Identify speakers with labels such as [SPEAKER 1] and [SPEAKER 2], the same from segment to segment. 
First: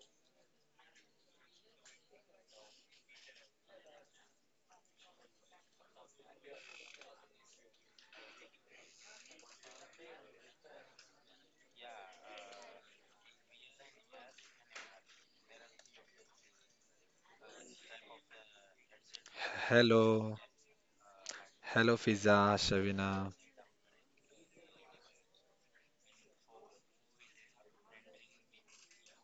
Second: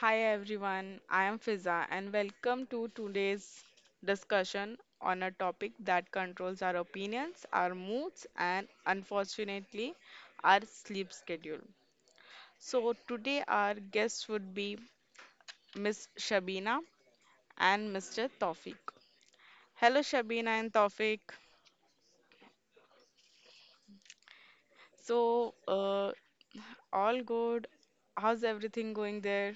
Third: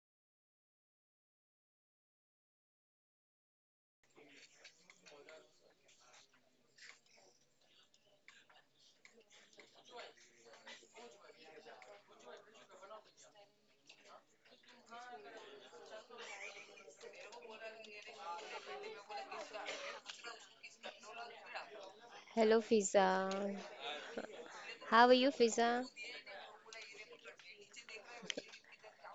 [SPEAKER 1] Hi everyone, I am Fiza and welcome to today's discussion on a topic that controls our opinions, our moods, and unfortunately, our sleep schedule. So, today our guests would be Miss Shabina and Mr. Tawfiq. Hello, Shabina
[SPEAKER 2] Hello,
[SPEAKER 1] and Tawfiq.
[SPEAKER 2] hello Fiza,
[SPEAKER 3] Hello, Fiza.
[SPEAKER 2] Shavina.
[SPEAKER 3] How are
[SPEAKER 1] So,
[SPEAKER 3] you,
[SPEAKER 1] uh,
[SPEAKER 3] Fiza?
[SPEAKER 1] all good? How's everything going there?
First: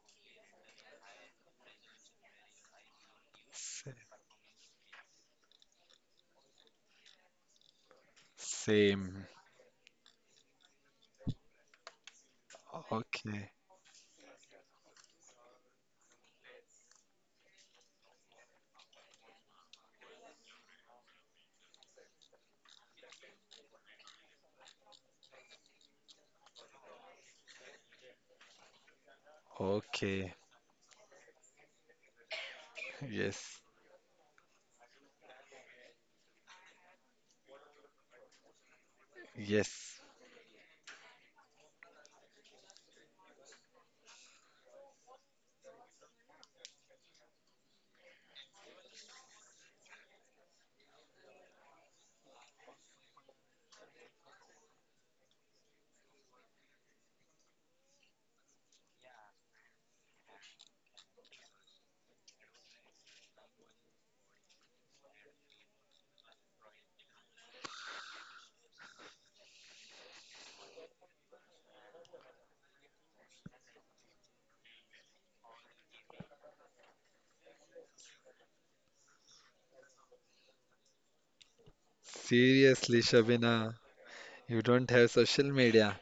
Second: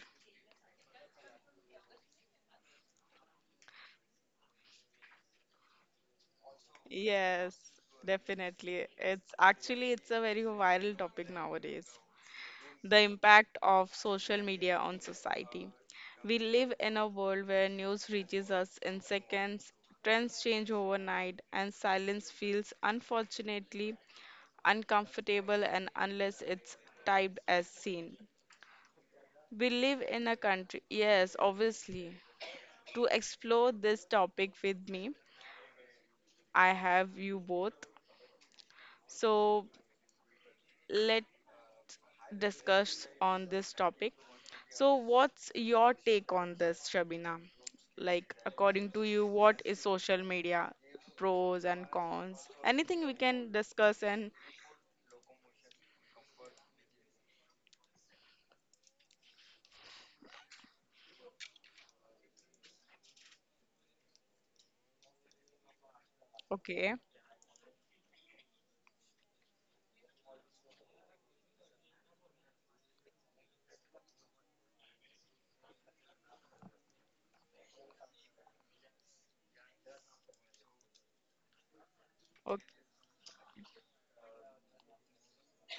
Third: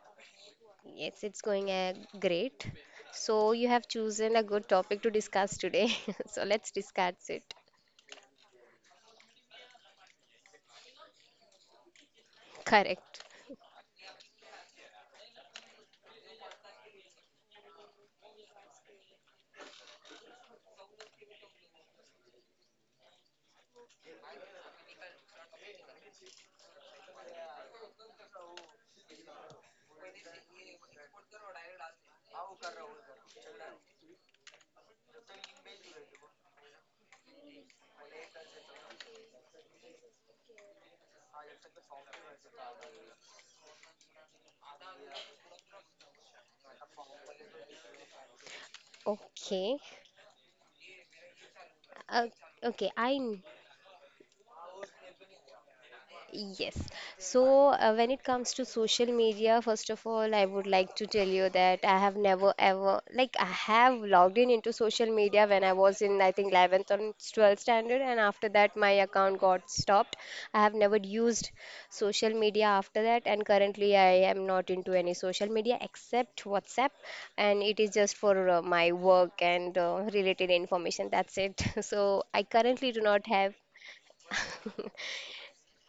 [SPEAKER 3] Yes, it's going great. So, you
[SPEAKER 2] S-
[SPEAKER 3] have chosen a good topic to discuss today. So, let's discuss it.
[SPEAKER 1] Yes, definitely.
[SPEAKER 2] Same.
[SPEAKER 1] It's a very viral topic nowadays. The
[SPEAKER 3] Correct.
[SPEAKER 2] Okay,
[SPEAKER 1] impact of social media on society. We live in a world where news reaches us in seconds, trends change overnight, and silence feels unfortunately uncomfortable and unless it's typed as seen. We live
[SPEAKER 2] okay.
[SPEAKER 1] in a country, yes, obviously. To
[SPEAKER 2] Yes,
[SPEAKER 1] explore this topic with me, I have you both. So
[SPEAKER 2] yes.
[SPEAKER 1] let discuss on this topic. So, what's your take on this, Shabina? Like, according to you, what
[SPEAKER 3] Okay.
[SPEAKER 1] is social media? Pros and
[SPEAKER 3] Uh,
[SPEAKER 1] cons?
[SPEAKER 3] okay,
[SPEAKER 1] Anything we can discuss and
[SPEAKER 3] Yes. So, when it comes to social media, first of all, I would like to tell you that I have never ever, like, I have logged in into social media when I was in, I think, 11th or
[SPEAKER 1] okay,
[SPEAKER 3] 12th standard, and after that, my account got stopped. I have never used social media after that, and currently, I am not into any social media except WhatsApp, and it is just for my work and related information. That's it. So, I
[SPEAKER 1] okay,
[SPEAKER 2] Seriously,
[SPEAKER 3] currently do not have.
[SPEAKER 2] Shavina, you don't have social media.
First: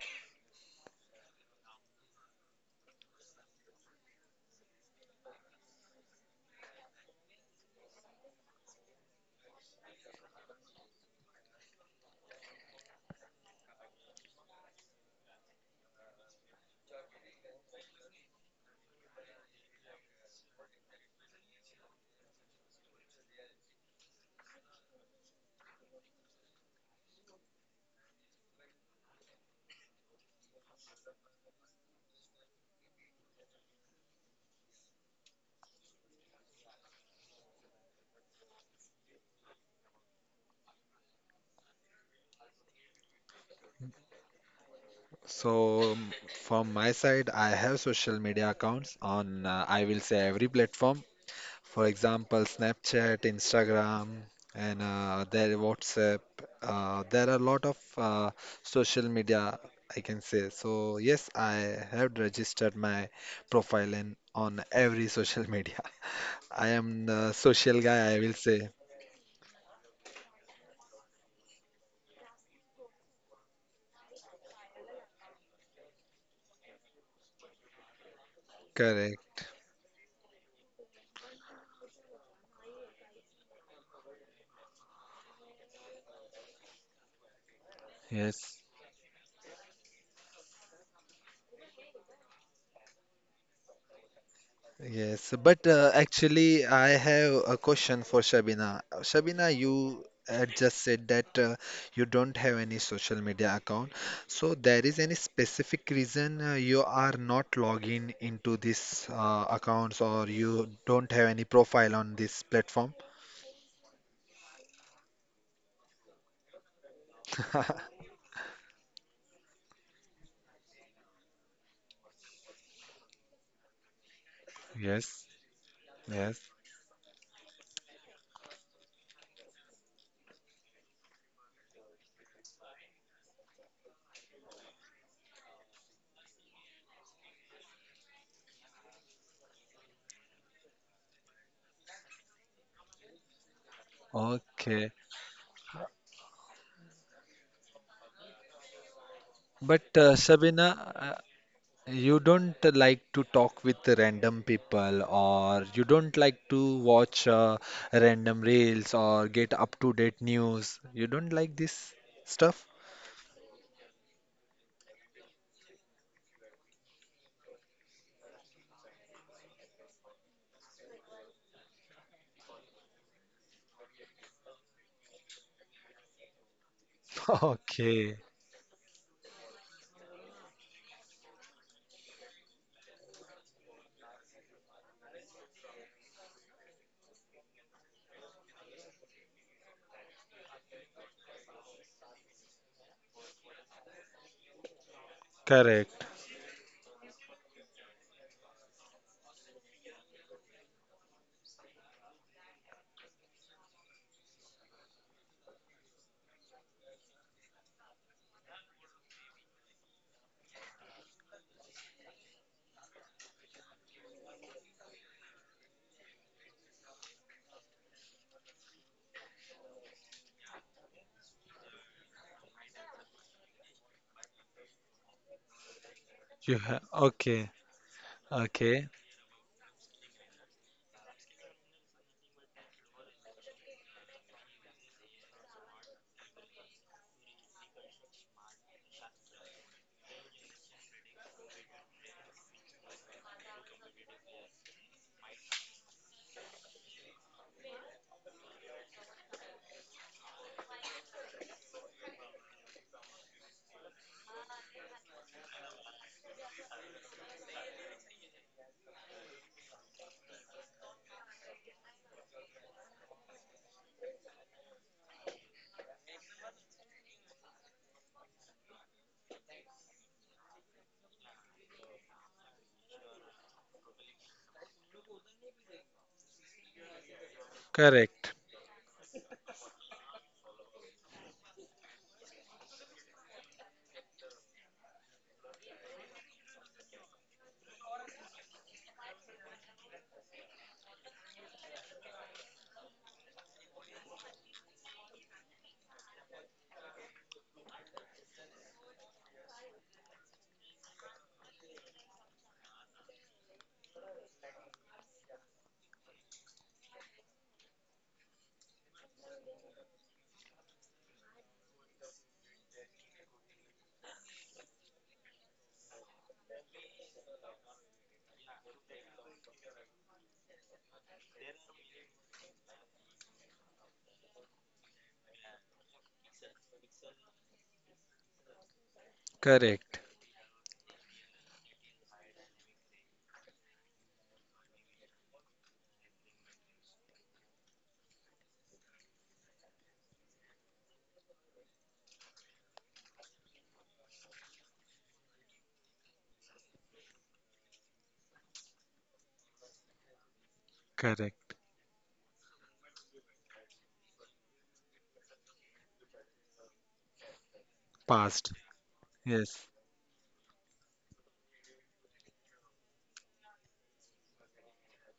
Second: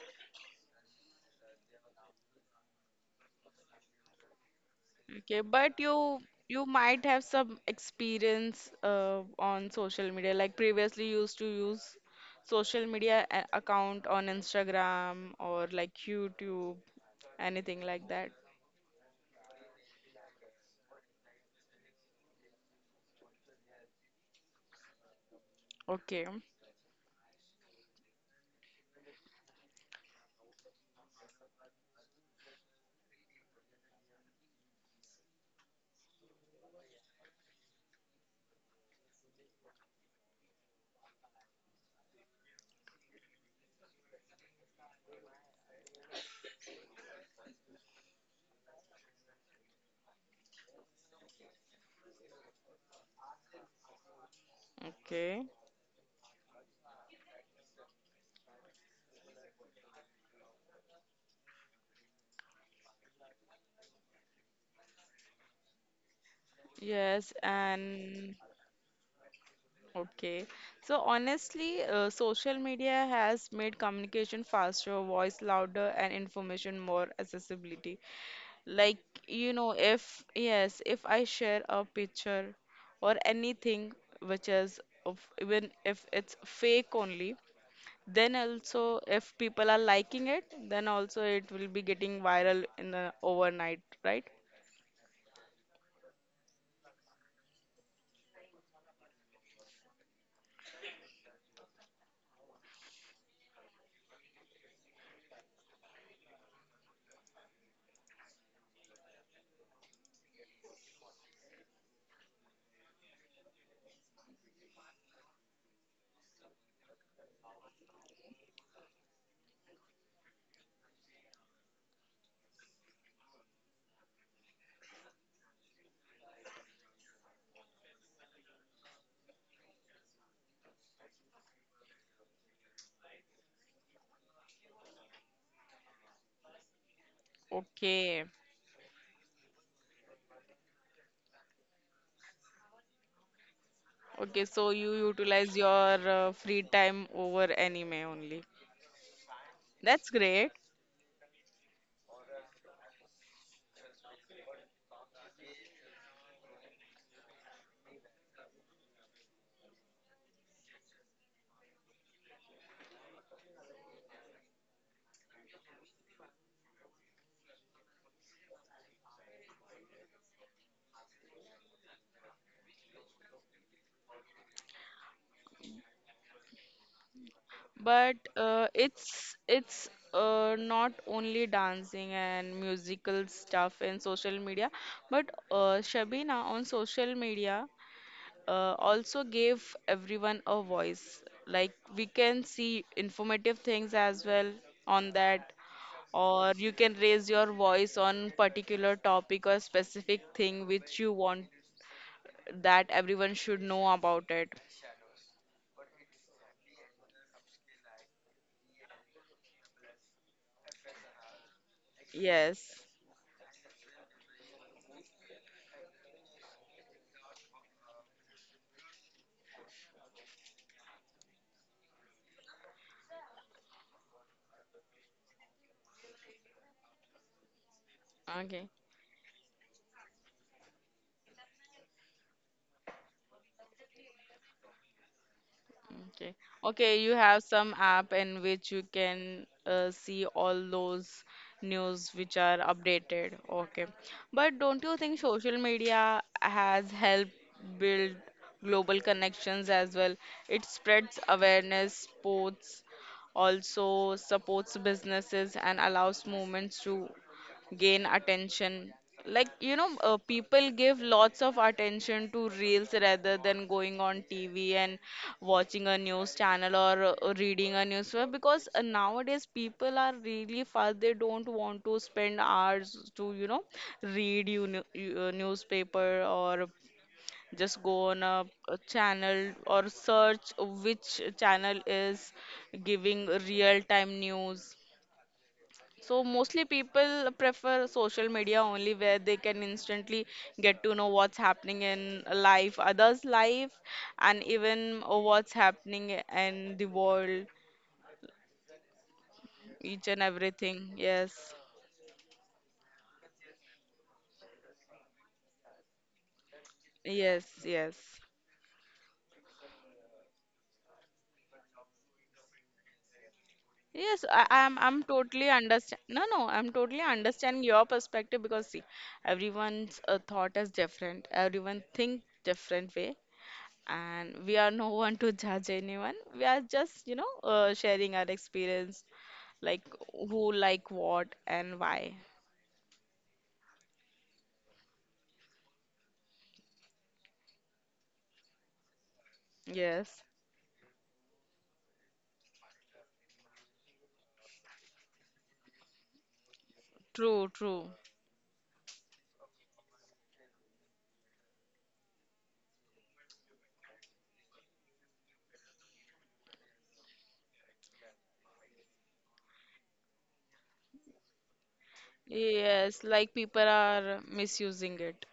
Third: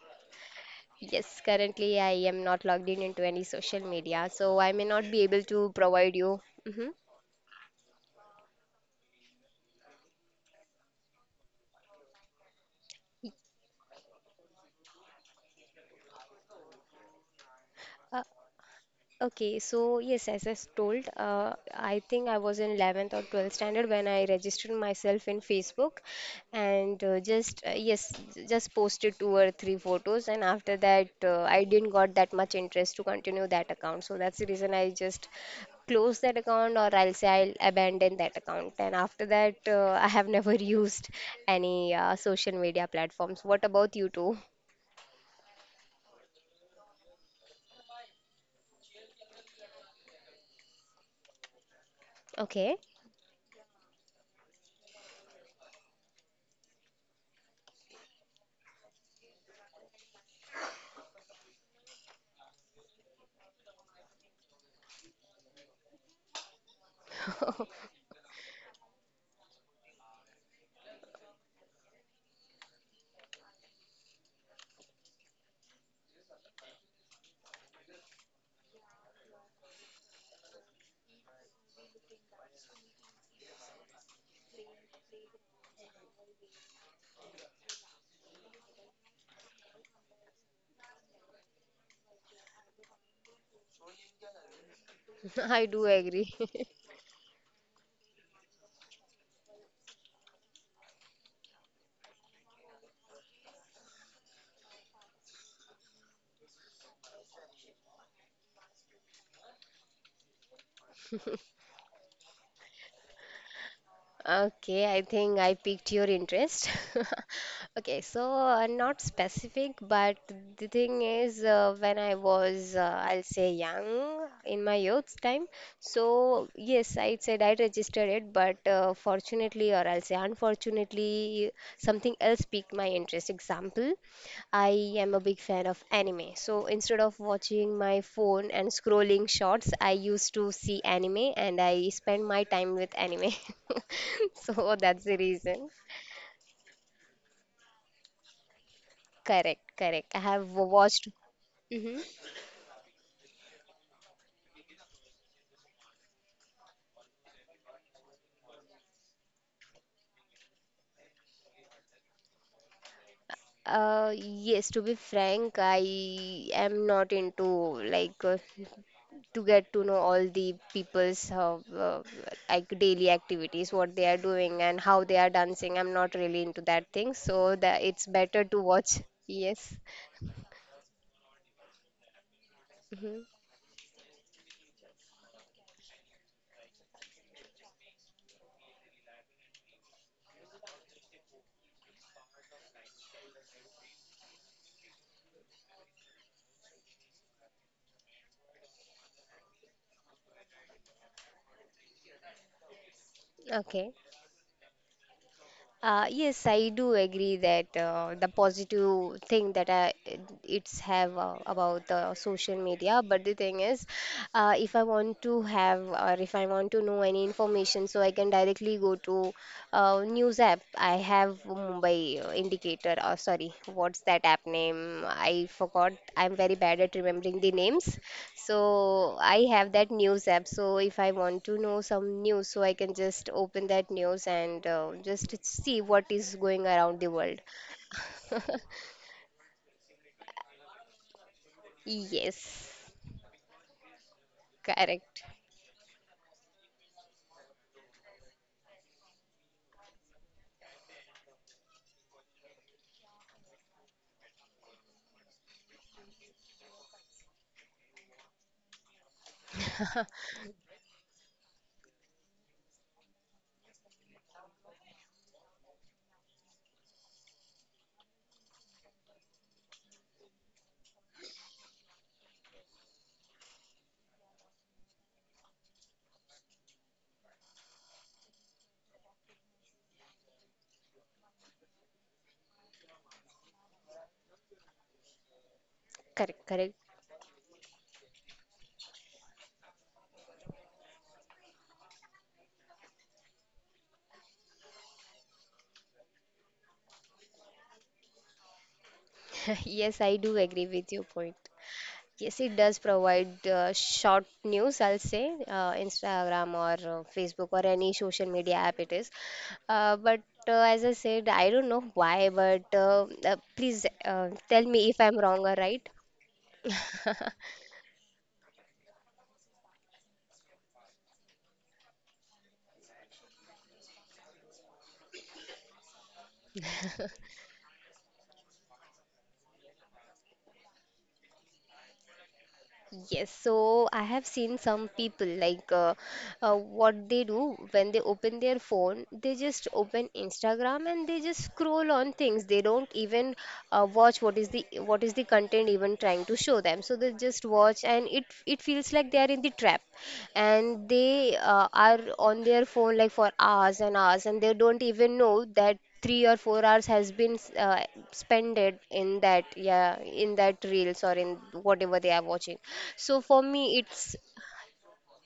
[SPEAKER 3] Yes, currently I am not logged in into any social media, so I may not be able
[SPEAKER 1] okay.
[SPEAKER 3] to
[SPEAKER 1] But
[SPEAKER 3] provide
[SPEAKER 1] you
[SPEAKER 3] you.
[SPEAKER 1] you
[SPEAKER 3] hmm
[SPEAKER 1] might have some experience on social media. Like previously, you used to use social media a- account on Instagram or like YouTube, anything like that.
[SPEAKER 3] Okay, so yes, as told, I think I was in 11th or 12th standard when I registered myself in Facebook
[SPEAKER 1] Okay,
[SPEAKER 3] and just, yes, just posted two or three photos. And after that, I didn't got that much interest to continue that account. So that's the reason I just close that account, or I'll say I'll abandon that account. And after that, I have never used any social media platforms. What about you two?
[SPEAKER 2] So, um, from my side, I have social media accounts on, I will say, every platform. For example,
[SPEAKER 3] Okay.
[SPEAKER 2] Snapchat, Instagram, and
[SPEAKER 1] okay.
[SPEAKER 2] there WhatsApp. There are a lot of social media, I can say. So yes, I have registered my profile in on every social media. I am the
[SPEAKER 1] Yes,
[SPEAKER 2] social guy, I will
[SPEAKER 1] and
[SPEAKER 2] say.
[SPEAKER 1] okay. So honestly, social media has made communication faster, voice louder, and information more accessibility. Like,
[SPEAKER 2] Correct.
[SPEAKER 1] you know, if yes, if I share a picture or anything which is of, even if it's fake only, then
[SPEAKER 2] Yes.
[SPEAKER 1] also if people are liking it, then also it will be getting viral in the overnight, right?
[SPEAKER 2] Yes, but
[SPEAKER 3] I do agree.
[SPEAKER 2] actually, I have a question for Shabina. Shabina, you just said that you don't have any social media account. So there is any specific reason you are not logging into these accounts or you don't have any profile on this platform?
[SPEAKER 3] Okay, I think I piqued your interest. Okay, so not specific, but the thing is, when I was, I'll say, young in my
[SPEAKER 2] Yes,
[SPEAKER 3] youth time,
[SPEAKER 2] yes.
[SPEAKER 3] so yes, I said I registered it, but fortunately, or I'll say unfortunately, something else piqued my interest. Example, I am a big fan of anime. So instead of watching my
[SPEAKER 1] Okay.
[SPEAKER 3] phone and scrolling shorts, I used to see anime and I spend my time with anime.
[SPEAKER 1] Okay, so
[SPEAKER 3] So
[SPEAKER 1] you
[SPEAKER 2] Okay.
[SPEAKER 3] that's the
[SPEAKER 1] utilize
[SPEAKER 3] reason.
[SPEAKER 1] your free time over anime only.
[SPEAKER 3] Correct,
[SPEAKER 2] But
[SPEAKER 3] correct.
[SPEAKER 1] That's
[SPEAKER 3] I have
[SPEAKER 1] great,
[SPEAKER 2] Shabina,
[SPEAKER 3] watched.
[SPEAKER 2] you don't like to talk with random people, or you don't like to watch random reels or get up-to-date news. You don't like this stuff?
[SPEAKER 3] Yes, to be frank, I am not into, like, to get to know all the people's like daily activities, what they are doing and how they are dancing. I'm not really into that thing, so that it's
[SPEAKER 1] but
[SPEAKER 2] Okay,
[SPEAKER 3] better to watch. Yes.
[SPEAKER 1] it's not only dancing and musical stuff and social media, but Shabina on social media also gave everyone a voice. Like we can see informative things as well on that,
[SPEAKER 2] correct.
[SPEAKER 1] or you can raise your voice on particular topic or specific thing which you want that everyone should know
[SPEAKER 3] Okay.
[SPEAKER 1] about it.
[SPEAKER 3] Yes, I do agree that the positive thing that I, it's have about the social
[SPEAKER 1] Yes.
[SPEAKER 3] media. But the thing is, if I want to have or if I want to know any information, so I can directly go to news app. I have Mumbai Indicator. Or sorry, what's that app name? I forgot. I'm very
[SPEAKER 2] You
[SPEAKER 3] bad
[SPEAKER 2] have
[SPEAKER 3] at remembering the
[SPEAKER 2] okay,
[SPEAKER 3] names.
[SPEAKER 1] Okay.
[SPEAKER 2] okay,
[SPEAKER 3] So I have that news app. So if I want to know some news, so I can just open that news and just see what
[SPEAKER 1] Okay.
[SPEAKER 3] is going
[SPEAKER 1] Okay,
[SPEAKER 3] around
[SPEAKER 1] you
[SPEAKER 3] the
[SPEAKER 1] have
[SPEAKER 3] world.
[SPEAKER 1] some app in which you can see all those news which are
[SPEAKER 3] Yes,
[SPEAKER 1] updated. Okay. But don't you think
[SPEAKER 3] correct.
[SPEAKER 1] social media has helped build global connections as well? It spreads awareness, sports, also supports businesses and allows movements to gain attention. Like, you know, people give lots of attention to reels rather than going on TV and watching a news channel or reading a newspaper because nowadays people are really fast. They don't want to spend hours to, you know, read you, new- you newspaper or just go on
[SPEAKER 2] correct,
[SPEAKER 1] a channel or search which channel is giving real time news so
[SPEAKER 3] Correct,
[SPEAKER 1] mostly
[SPEAKER 3] correct.
[SPEAKER 1] people prefer social media only where they can instantly get to know what's happening in life, others' life, and even what's happening in the world,
[SPEAKER 3] Yes,
[SPEAKER 1] each
[SPEAKER 3] I
[SPEAKER 1] and
[SPEAKER 3] do agree
[SPEAKER 1] everything.
[SPEAKER 3] with your point.
[SPEAKER 1] Yes,
[SPEAKER 3] Yes, it does provide short news, I'll say, Instagram or
[SPEAKER 1] yes,
[SPEAKER 3] Facebook or any
[SPEAKER 1] yes.
[SPEAKER 3] social media app it is. But as I said, I don't know why, but please
[SPEAKER 1] Yes, I,
[SPEAKER 3] tell
[SPEAKER 1] I'm
[SPEAKER 3] me if
[SPEAKER 1] I'm
[SPEAKER 3] I'm wrong
[SPEAKER 1] totally
[SPEAKER 3] or right.
[SPEAKER 1] understand. No, no, I'm totally understanding your perspective because see, everyone's thought is different. Everyone think different way. And we are no one to judge anyone. We are just, you know, sharing our experience, like
[SPEAKER 2] correct,
[SPEAKER 1] who like what and why.
[SPEAKER 3] Yes, so I have seen some people like what they do when they open their phone, they just open
[SPEAKER 1] Yes,
[SPEAKER 3] Instagram and they just scroll on things. They don't even watch what is the content even trying to show them. So they just
[SPEAKER 1] true,
[SPEAKER 3] watch
[SPEAKER 1] true.
[SPEAKER 3] and it feels like they are in the trap, and they
[SPEAKER 2] correct.
[SPEAKER 3] are on their phone like for hours and hours, and they don't even know that 3 or 4 hours has been
[SPEAKER 2] Past,
[SPEAKER 3] spended in that
[SPEAKER 2] yes,
[SPEAKER 3] reels or in whatever they are watching.
[SPEAKER 1] Yes,
[SPEAKER 3] So
[SPEAKER 1] like
[SPEAKER 3] for
[SPEAKER 1] people
[SPEAKER 3] me, it's
[SPEAKER 1] are misusing it.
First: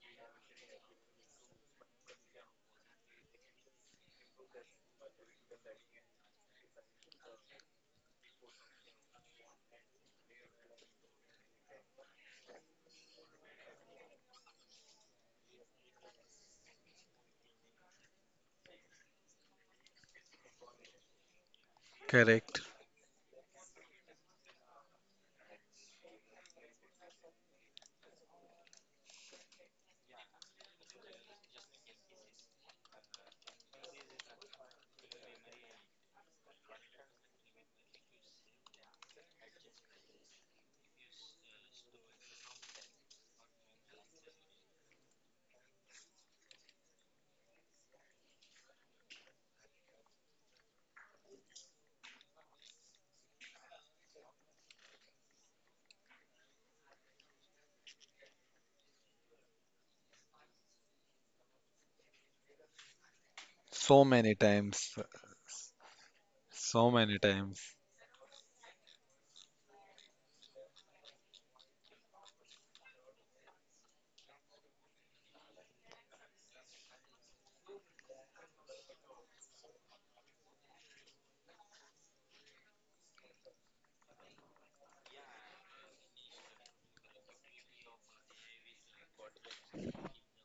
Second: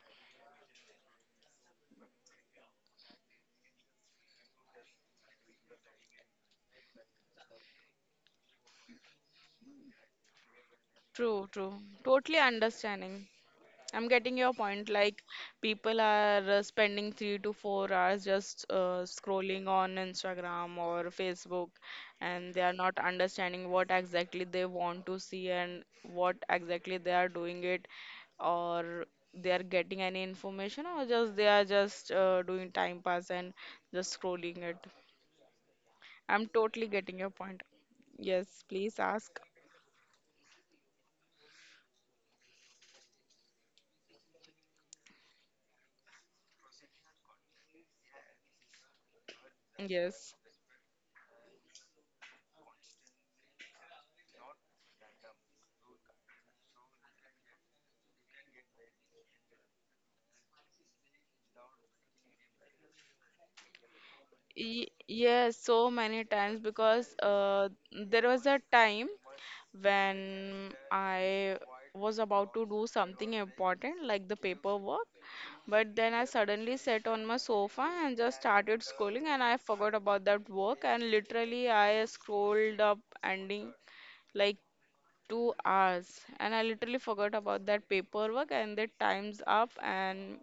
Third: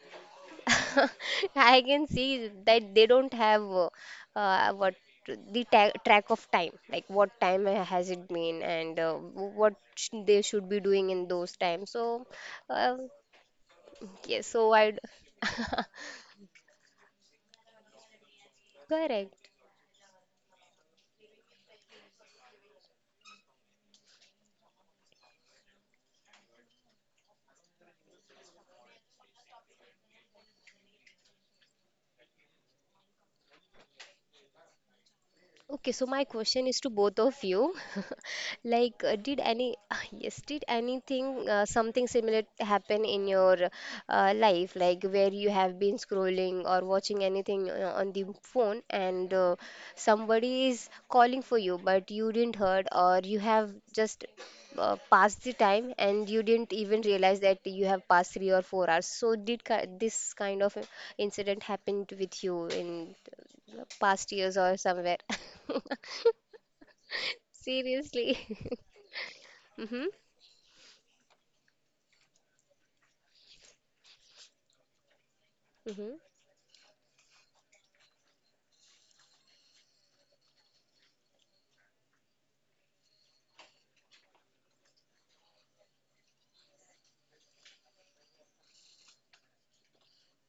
[SPEAKER 3] I can see that they don't have what the track of time, like what time has it been, and they should be doing in those
[SPEAKER 1] True, true.
[SPEAKER 3] times. So
[SPEAKER 1] Totally
[SPEAKER 3] uh,
[SPEAKER 1] understanding. I'm getting
[SPEAKER 3] yes,
[SPEAKER 1] your
[SPEAKER 3] so
[SPEAKER 1] point.
[SPEAKER 3] I
[SPEAKER 1] Like, people are spending 3 to 4 hours just
[SPEAKER 3] correct.
[SPEAKER 1] scrolling on Instagram or Facebook, and they
[SPEAKER 2] correct.
[SPEAKER 1] are not understanding what exactly they want to see and what exactly they are doing it, or they are getting any information, or just they are just doing time pass and just scrolling it.
[SPEAKER 3] Okay, so my
[SPEAKER 1] I'm
[SPEAKER 3] question is to
[SPEAKER 1] totally
[SPEAKER 3] both
[SPEAKER 1] getting your
[SPEAKER 3] of
[SPEAKER 1] point.
[SPEAKER 3] you.
[SPEAKER 1] Yes, please
[SPEAKER 3] Like,
[SPEAKER 1] ask.
[SPEAKER 3] yes, did anything, something similar happen in your life, like where you have been scrolling or watching anything on the phone, and
[SPEAKER 1] Yes.
[SPEAKER 3] somebody is calling for you, but you didn't heard, or you have just passed the time, and you didn't even realize that you have passed 3 or 4 hours. So did ki this kind of incident happen with you in
[SPEAKER 2] So
[SPEAKER 3] past
[SPEAKER 2] many
[SPEAKER 3] years
[SPEAKER 1] Y
[SPEAKER 3] or
[SPEAKER 2] times,
[SPEAKER 3] somewhere?
[SPEAKER 1] yes, so many times
[SPEAKER 2] so
[SPEAKER 1] because
[SPEAKER 2] many times.
[SPEAKER 1] there
[SPEAKER 3] Seriously.
[SPEAKER 1] was a time
[SPEAKER 3] Mm-hmm.
[SPEAKER 1] when I was about to do something important like the paperwork, but then I suddenly sat on my sofa and just started scrolling, and I forgot about that work, and literally I scrolled up ending like 2 hours and I literally forgot about that paperwork and the time's up and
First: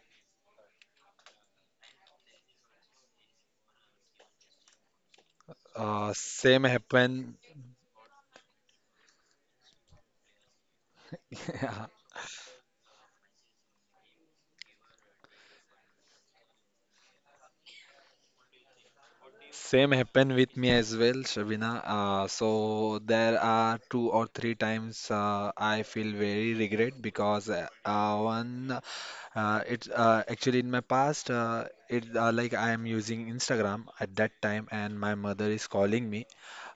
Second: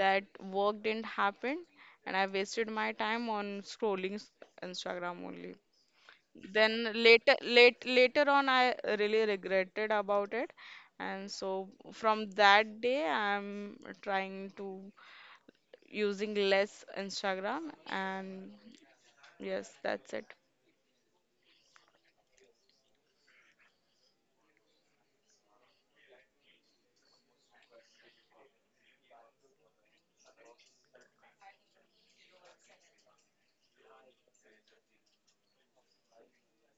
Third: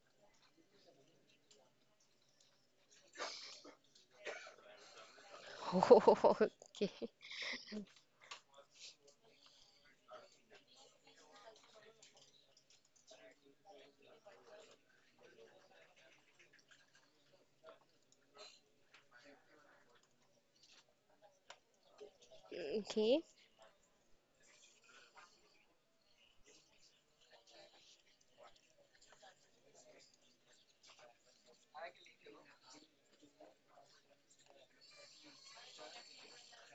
[SPEAKER 1] that work didn't happen and I wasted my time on scrolling Instagram only.
[SPEAKER 3] Mm-hmm.
[SPEAKER 2] Same
[SPEAKER 1] Then
[SPEAKER 3] Okay.
[SPEAKER 2] happen.
[SPEAKER 1] later on I really regretted about it. And so from that day I'm trying to using less Instagram and yes
[SPEAKER 2] Same
[SPEAKER 1] that's it
[SPEAKER 2] happened with me as well, Shabina. So
[SPEAKER 3] Okay.
[SPEAKER 2] there are two or three times I feel very regret because one, it's actually in my past, it like I am using Instagram at that time, and my mother is calling me,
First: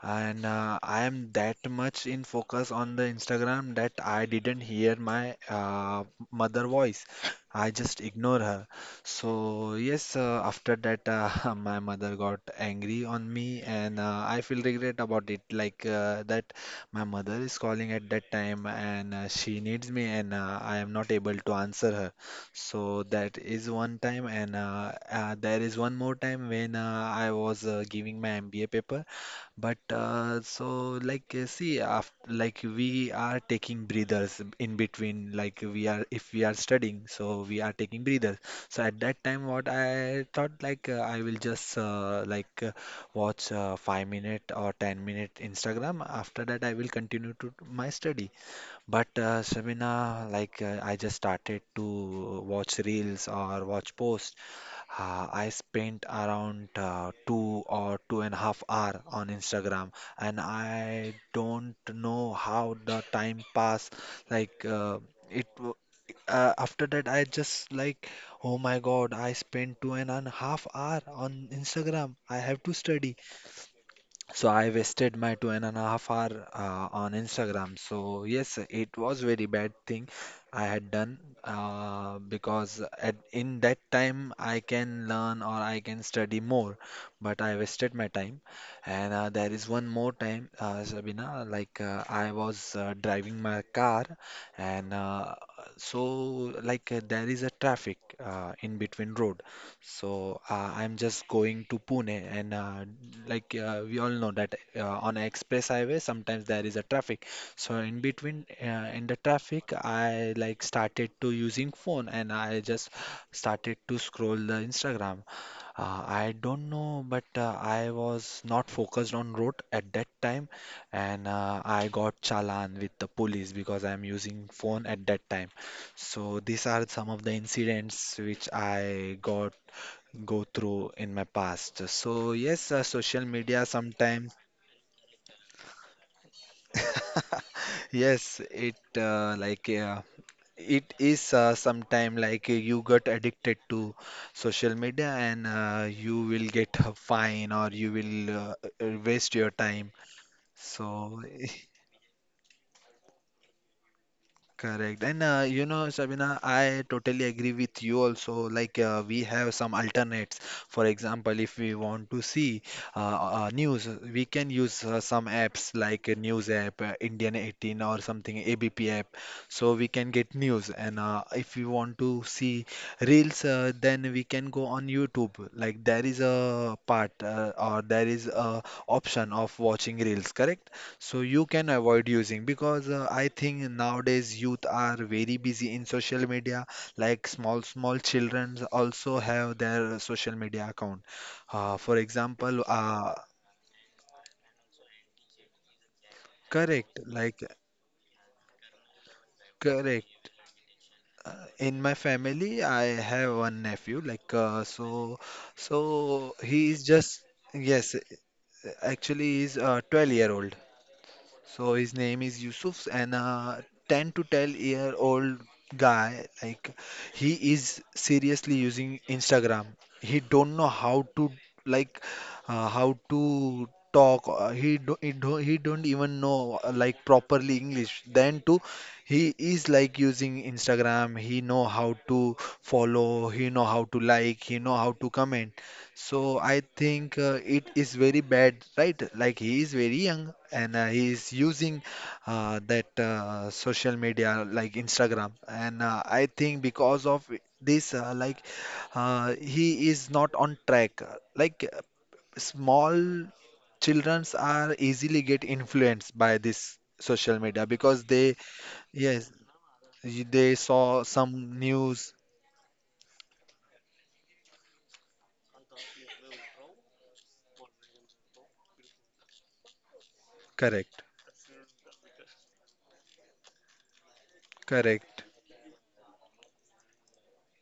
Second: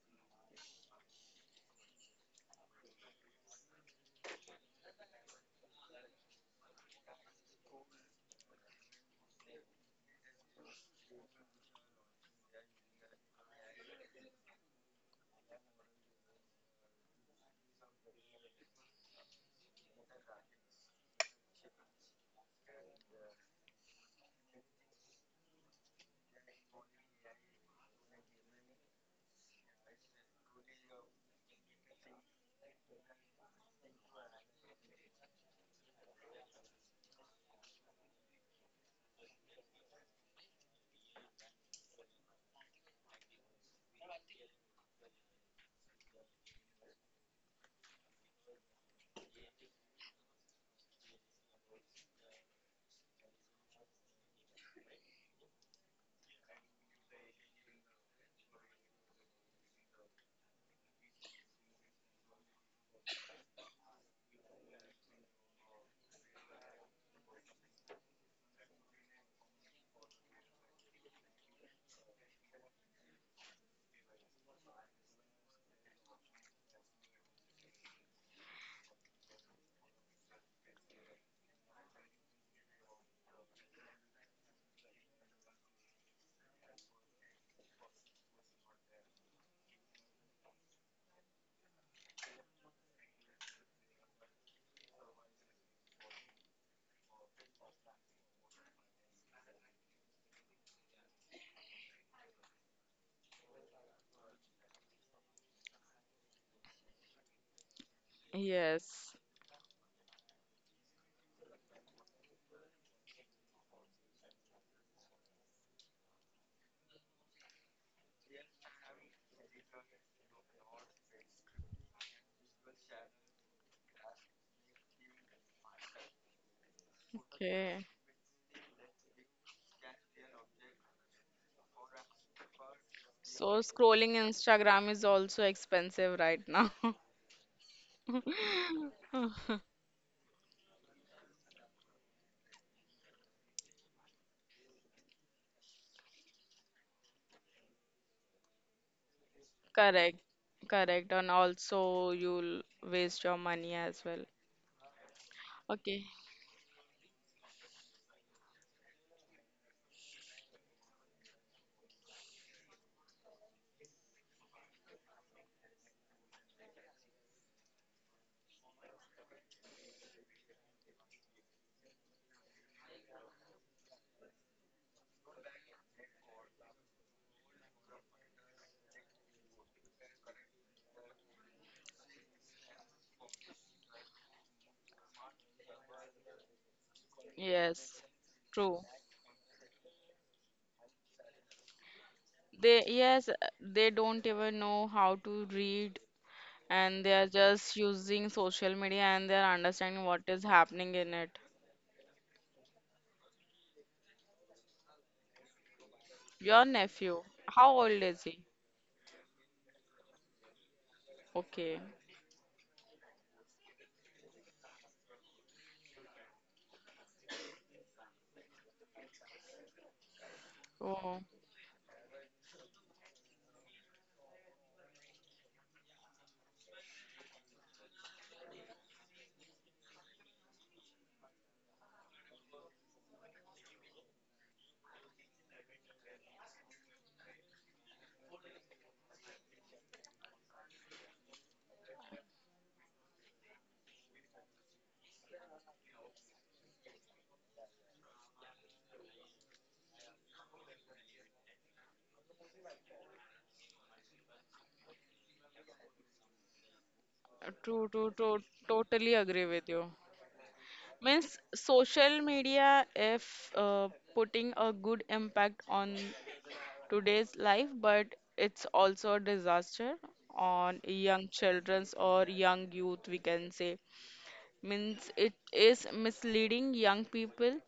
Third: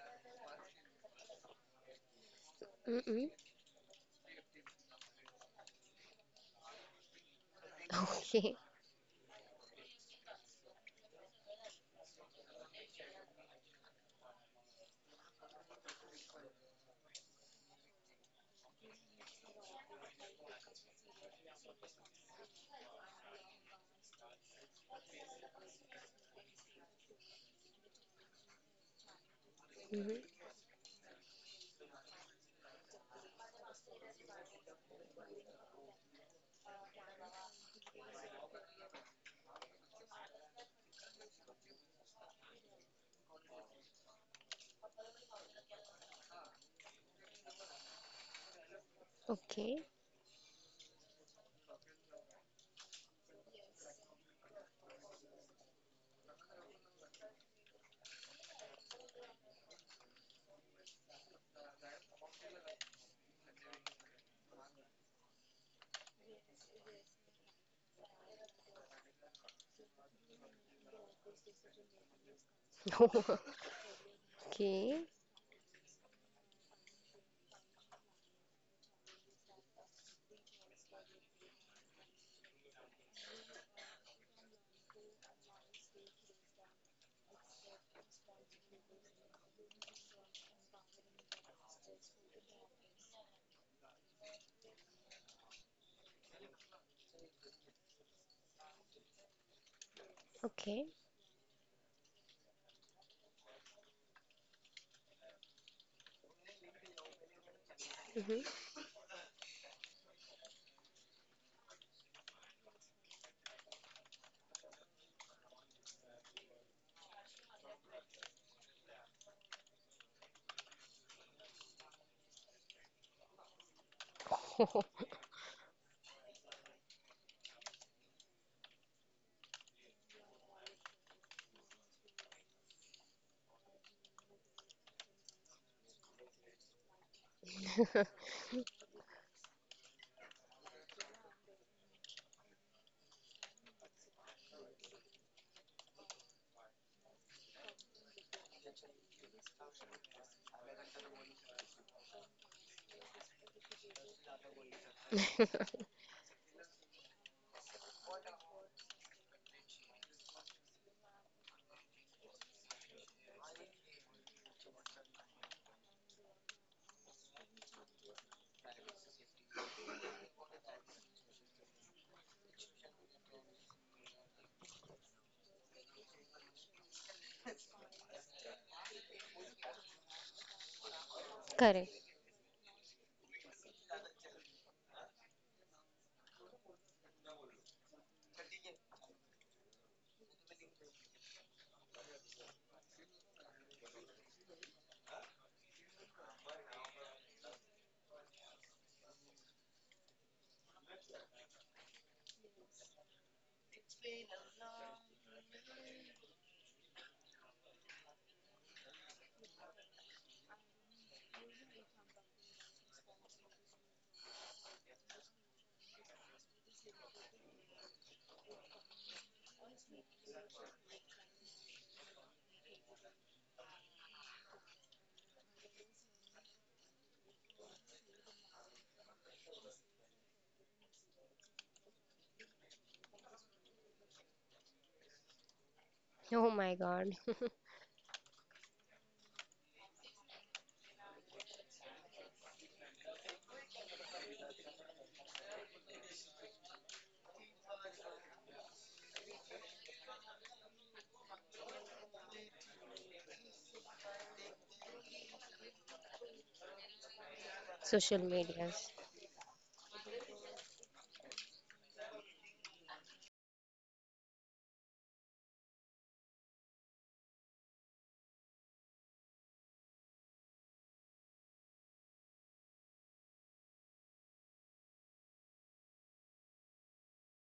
[SPEAKER 2] and I am that much in focus on the
[SPEAKER 3] Mm-mm.
[SPEAKER 2] Instagram that I didn't hear my mother voice. I just ignore
[SPEAKER 3] Okay.
[SPEAKER 2] her. So yes, after that, my mother got angry on me, and I feel regret about it. My mother is calling at that time, and she needs me, and I am not able to answer her. So that is one time, and there is one more time when I was giving my MBA paper, but see after, like we are taking breathers in between like we are if we are studying so we are taking breathers. So at that time what I thought like I will just watch 5 minute or 10-minute Instagram. After that I will continue to my study. But
[SPEAKER 3] Okay.
[SPEAKER 2] Shamina, I just started to watch reels or watch posts. I spent around 2 or 2.5 hours on Instagram, and I don't know how the time passed. Like uh, it, w- After that, I just like, oh my God, I spent 2.5 hours on Instagram. I have to study. So I
[SPEAKER 3] Okay.
[SPEAKER 2] wasted my 2.5 hours on Instagram. So yes, it was very bad thing I had done because at in that time I can learn or I can study more, but I wasted my time. And there is one more time, Sabina, I was driving my car, and there is a traffic in between road. So
[SPEAKER 3] Okay.
[SPEAKER 2] I'm just going to Pune, and we all know that on a express highway sometimes there is a traffic. So in between, in the
[SPEAKER 1] yes
[SPEAKER 2] traffic, I like started to using phone, and I just started to scroll the Instagram. I don't know, but I was not focused on road at that time, and I got challan with the police because I'm using phone at that time. So these are some of the
[SPEAKER 1] okay.
[SPEAKER 2] incidents which I got go through in my past. So yes, social media
[SPEAKER 1] So scrolling
[SPEAKER 2] sometimes
[SPEAKER 1] Instagram is also expensive right now.
[SPEAKER 2] yes it is sometime you got addicted to social media and you will get a fine or you will waste your time.
[SPEAKER 1] Correct, correct,
[SPEAKER 2] So
[SPEAKER 1] and also you'll waste your money as well.
[SPEAKER 2] correct. And you know,
[SPEAKER 1] Okay,
[SPEAKER 2] Sabina, I totally agree with you also. Like, we have some alternates. For example, if we want to see news, we can use some apps like a news app, Indian 18 or something, ABP app. So we can get news. And if we want to see reels, then we can go on YouTube. Like, there is a part or there is a option of watching reels, correct? So you can
[SPEAKER 3] Correct.
[SPEAKER 2] avoid using because I think nowadays youth are very busy in social media. Like small small
[SPEAKER 1] yes,
[SPEAKER 2] children
[SPEAKER 1] true.
[SPEAKER 2] also have their social media account. Uh, for example,
[SPEAKER 1] They,
[SPEAKER 2] uh,
[SPEAKER 1] yes, they don't even know how to read,
[SPEAKER 2] Correct.
[SPEAKER 1] and they are just using social media and they're understanding what
[SPEAKER 2] Correct.
[SPEAKER 1] is happening in it.
[SPEAKER 2] In my family, I have one nephew. So
[SPEAKER 1] Your
[SPEAKER 2] he is just
[SPEAKER 1] nephew, how
[SPEAKER 2] yes.
[SPEAKER 1] old is he?
[SPEAKER 2] Actually, he is 12-year-old. So
[SPEAKER 1] Okay.
[SPEAKER 2] his name is Yusuf, and a 10 to 12 year old guy, like he is seriously using Instagram. He don't know how
[SPEAKER 1] Oh,
[SPEAKER 2] to like how to talk. He don't even know like properly English. Then too, he is like using Instagram. He know how to follow. He know how to like. He know how to comment. So
[SPEAKER 3] Oh
[SPEAKER 2] I
[SPEAKER 3] my
[SPEAKER 2] think
[SPEAKER 3] God.
[SPEAKER 2] it is very bad, right? Like he is very young and he is using that social media like Instagram, and I think because of this, he is not on track. Like uh, small childrens are easily get influenced by this social media
[SPEAKER 1] true,
[SPEAKER 2] because
[SPEAKER 1] true,
[SPEAKER 3] Social
[SPEAKER 2] they,
[SPEAKER 1] true.
[SPEAKER 3] medias.
[SPEAKER 1] Totally
[SPEAKER 2] yes,
[SPEAKER 1] agree with you.
[SPEAKER 2] they saw
[SPEAKER 1] Means
[SPEAKER 2] some
[SPEAKER 1] social
[SPEAKER 2] news.
[SPEAKER 1] media, if putting a good impact on today's life, but it's also a disaster on
[SPEAKER 2] Correct,
[SPEAKER 1] young children's or young youth, we can say. Means
[SPEAKER 2] correct.
[SPEAKER 1] it is misleading young people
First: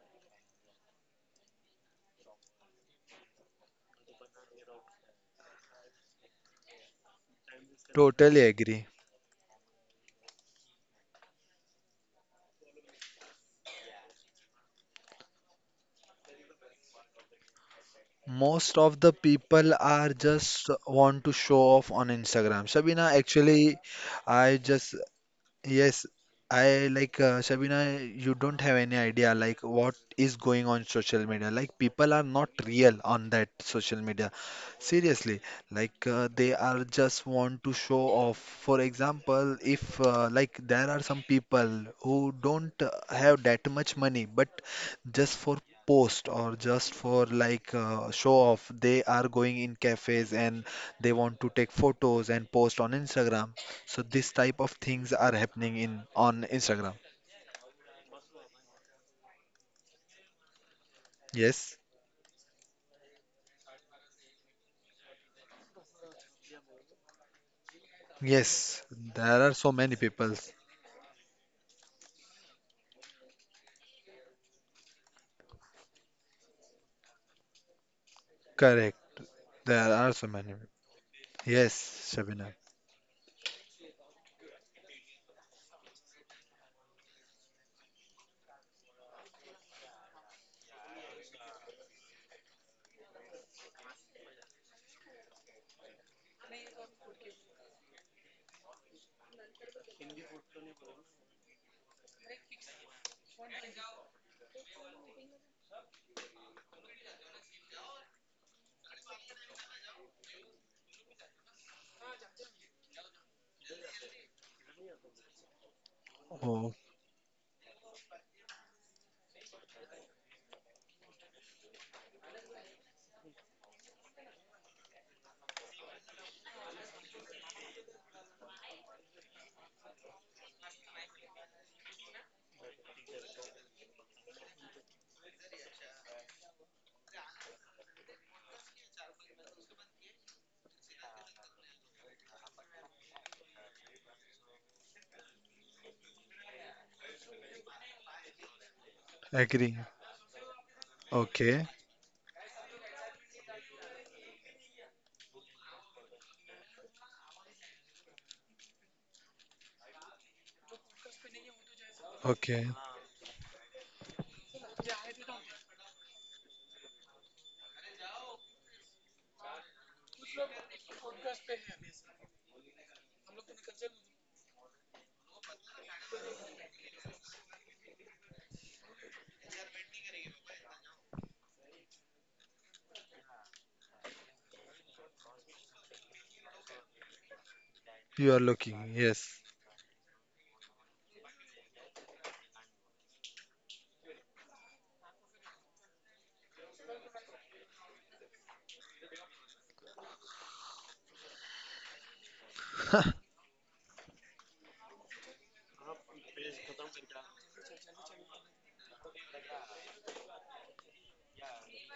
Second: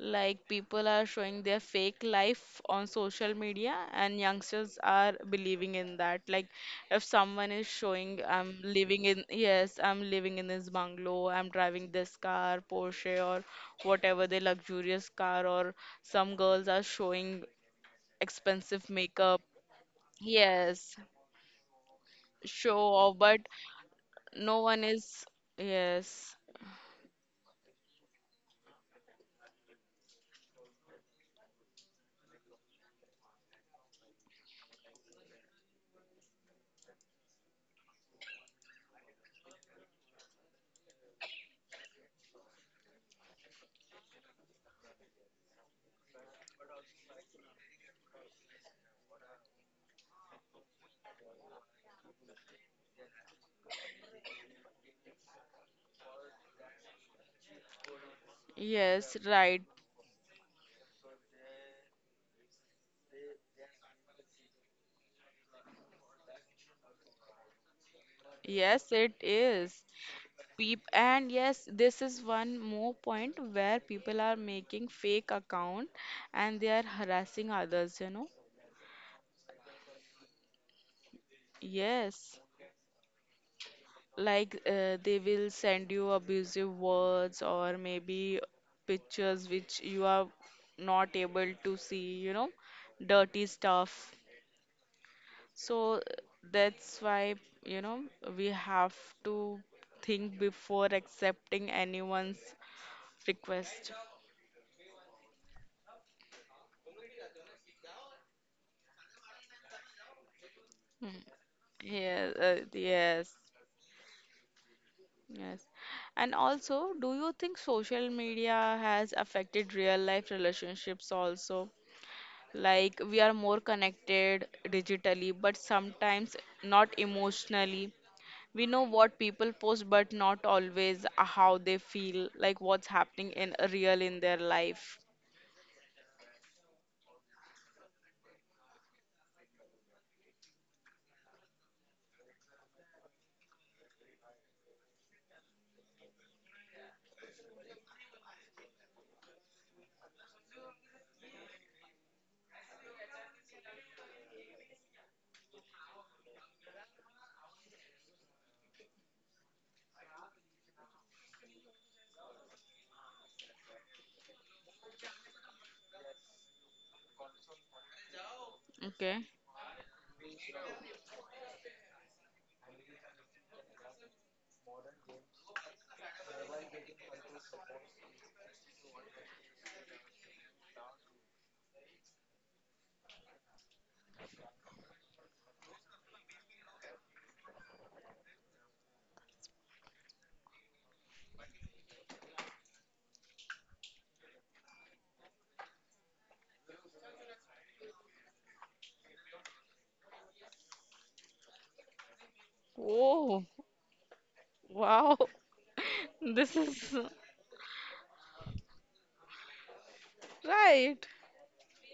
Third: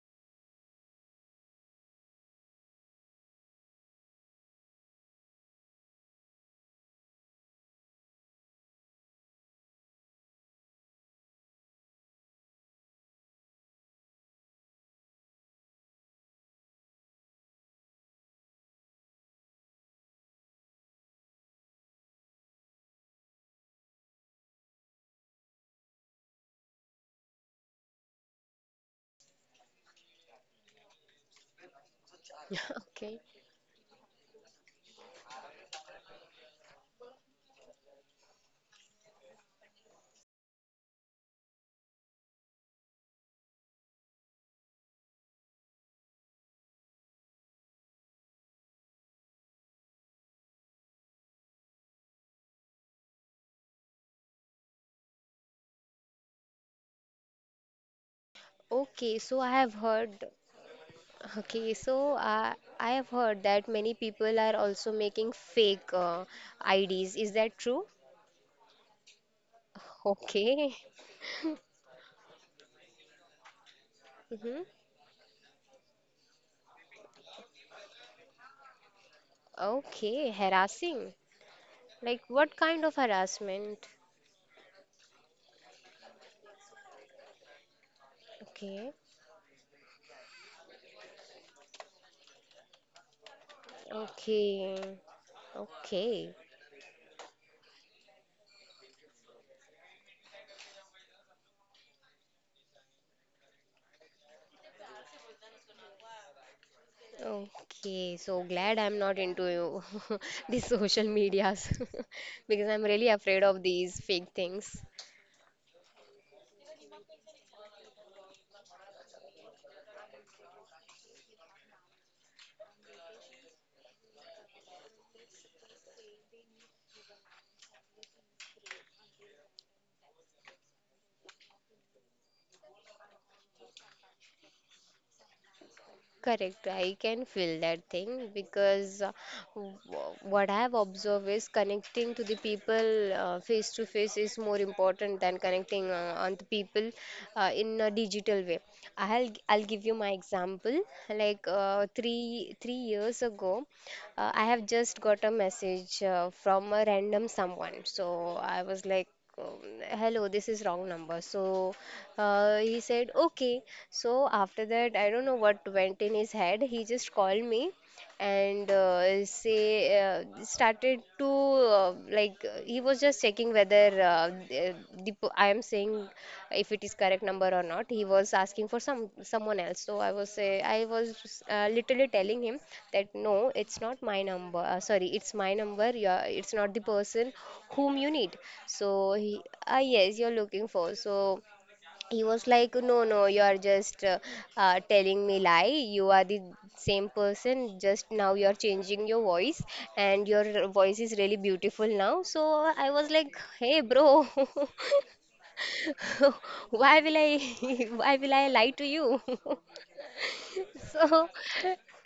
[SPEAKER 1] like people are showing their fake life on social media, and youngsters are believing in that. Like if someone is showing,
[SPEAKER 2] Totally
[SPEAKER 1] I'm
[SPEAKER 2] agree.
[SPEAKER 1] living in, yes, I'm living in this bungalow, I'm driving this car, Porsche, or whatever the luxurious car, or some girls are showing
[SPEAKER 2] Most
[SPEAKER 1] expensive
[SPEAKER 2] of the
[SPEAKER 1] makeup.
[SPEAKER 2] people are just
[SPEAKER 1] Yes,
[SPEAKER 2] want to show off on Instagram.
[SPEAKER 1] show
[SPEAKER 2] Sabina,
[SPEAKER 1] off, but
[SPEAKER 2] actually, I
[SPEAKER 1] no one
[SPEAKER 2] just
[SPEAKER 1] is,
[SPEAKER 2] yes,
[SPEAKER 1] yes,
[SPEAKER 2] I Shabina, you don't have any idea like what is going on social media. Like people are not real
[SPEAKER 3] Okay.
[SPEAKER 2] on that social media. Seriously, they are just want to show off. For example, if like there are some people who don't have that much money, but just for post or just for show off, they are going in cafes and they want to take photos and post on Instagram. So this type of things are happening in on Instagram.
[SPEAKER 1] yes,
[SPEAKER 3] Okay, so I
[SPEAKER 1] right.
[SPEAKER 3] have heard. Okay,
[SPEAKER 2] Yes.
[SPEAKER 3] so I have heard that many people are also making fake IDs. Is that true?
[SPEAKER 2] Yes.
[SPEAKER 1] Yes, it
[SPEAKER 2] There are so
[SPEAKER 1] is.
[SPEAKER 2] many people.
[SPEAKER 3] Okay.
[SPEAKER 1] Peep, and yes, this is one more point where people are
[SPEAKER 3] Mm-hmm.
[SPEAKER 1] making fake account and they are harassing others, you know.
[SPEAKER 2] Correct. There are
[SPEAKER 3] Okay,
[SPEAKER 2] so many people.
[SPEAKER 3] harassing.
[SPEAKER 2] Yes,
[SPEAKER 3] Like, what
[SPEAKER 1] Yes,
[SPEAKER 2] Shabina.
[SPEAKER 3] kind of harassment?
[SPEAKER 1] like they will send you abusive words or maybe
[SPEAKER 3] Okay.
[SPEAKER 1] pictures which you are not able to see, you know, dirty stuff.
[SPEAKER 3] Okay.
[SPEAKER 1] So
[SPEAKER 3] Okay.
[SPEAKER 1] that's why, you know, we have to think before accepting anyone's request.
[SPEAKER 3] Okay. So glad I'm not into these social
[SPEAKER 1] Hmm.
[SPEAKER 3] medias
[SPEAKER 1] Yes,
[SPEAKER 3] because I'm really afraid
[SPEAKER 1] yes,
[SPEAKER 3] of these fake things.
[SPEAKER 1] yes. And
[SPEAKER 2] Oh,
[SPEAKER 1] also, do you think social media has affected real life relationships also? Like, we are more connected digitally, but sometimes not emotionally. We know what people post, but not always how they feel, like what's happening in real in their life.
[SPEAKER 3] Correct, I can feel that thing, because w- what I have observed is, connecting to the people face to face is more important than connecting on the people in a digital way. I'll give
[SPEAKER 2] agree.
[SPEAKER 3] you my example. Like,
[SPEAKER 2] Okay.
[SPEAKER 3] three years ago, I have just got a message from a random someone. So I was like, hello, this is wrong number. So
[SPEAKER 2] Okay.
[SPEAKER 3] he said, okay. So after that, I don't know what went in his head. He just called me, and
[SPEAKER 1] Okay.
[SPEAKER 3] say started to, he was just checking whether, I am saying, if it is correct number or not. He was asking for someone else. So I was, literally telling him that no, it's not my number. Sorry, it's my number. Yeah, it's not the person whom you need.
[SPEAKER 2] You are looking.
[SPEAKER 3] So he,
[SPEAKER 2] Yes.
[SPEAKER 3] ah yes, you're looking for. So he was like, no, no, you are just telling me lie. You are the same person. Just now you are changing your voice, and your voice is really beautiful now. So I was like,
[SPEAKER 1] Oh,
[SPEAKER 3] Hey, bro,
[SPEAKER 1] wow. This
[SPEAKER 3] why
[SPEAKER 1] is
[SPEAKER 3] will I, why will I lie to you?
[SPEAKER 1] right.
[SPEAKER 3] So,